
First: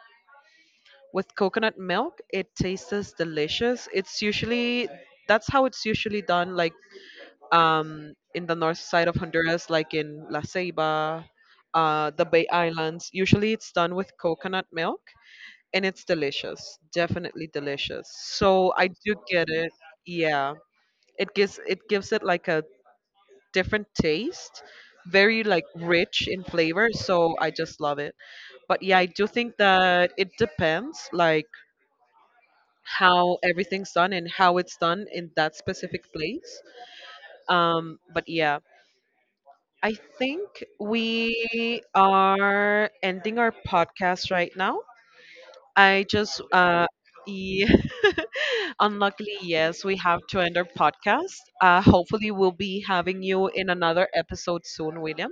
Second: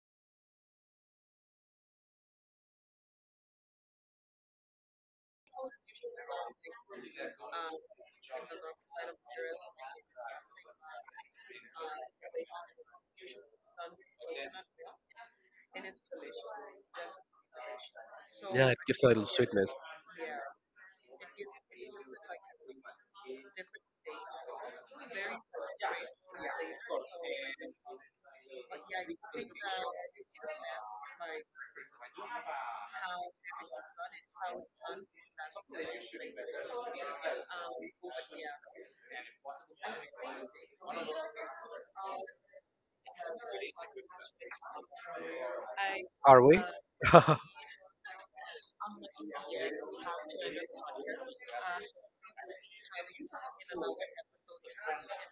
[SPEAKER 1] With coconut milk. It tastes delicious. It's usually, that's how it's usually done, like in the north side of Honduras, like in La Ceiba, the Bay Islands. Usually, it's done with coconut milk, and it's delicious. Definitely delicious.
[SPEAKER 2] Yeah,
[SPEAKER 1] So
[SPEAKER 2] it
[SPEAKER 1] I
[SPEAKER 2] gives a
[SPEAKER 1] do
[SPEAKER 2] little
[SPEAKER 1] get
[SPEAKER 2] sweetness.
[SPEAKER 1] it. Yeah, it gives, it gives it like a different taste. Very like rich in flavor, so I just love it. But yeah, I do think that it depends like how everything's done and how it's done in that specific place. But yeah, I think we are ending our podcast right now. I just,
[SPEAKER 2] Are we? [LAUGHS]
[SPEAKER 1] yeah, [LAUGHS] unluckily, yes, we have to end our podcast. Hopefully, we'll be having you in another episode soon, William.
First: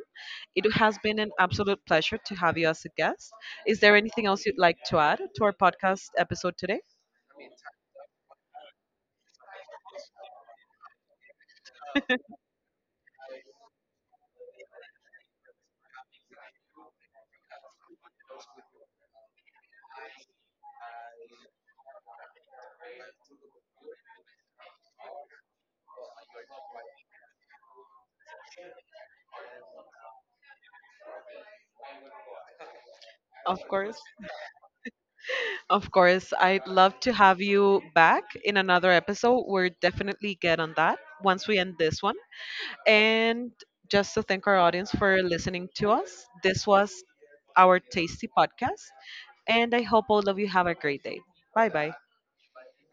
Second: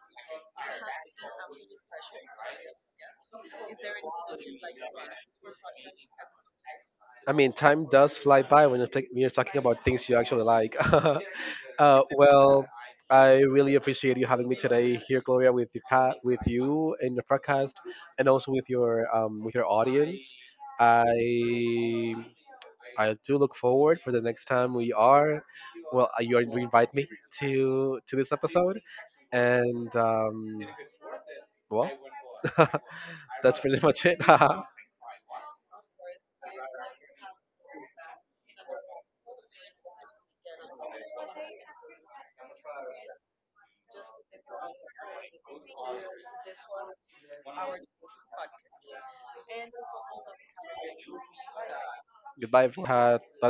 [SPEAKER 1] It has been an absolute pleasure to have you as a guest. Is there anything else you'd like to add to our podcast episode today?
[SPEAKER 2] I mean, time does fly by when you're talking about things you actually like. [LAUGHS] Well, I really appreciate you having me today here, Gloria, with you in the podcast, and also with your audience. I I do look forward for the next time we are. Well, you invite me to this episode, and well, [LAUGHS] that's
[SPEAKER 1] Of
[SPEAKER 2] pretty
[SPEAKER 1] course.
[SPEAKER 2] much it. [LAUGHS]
[SPEAKER 1] Of course, I'd love to have you back in another episode. We're definitely get on that once we end this one. And just to thank our audience for listening to us. This was our tasty podcast, and I hope all of you have a great day. Bye bye.
[SPEAKER 2] Goodbye, everyone. Had thought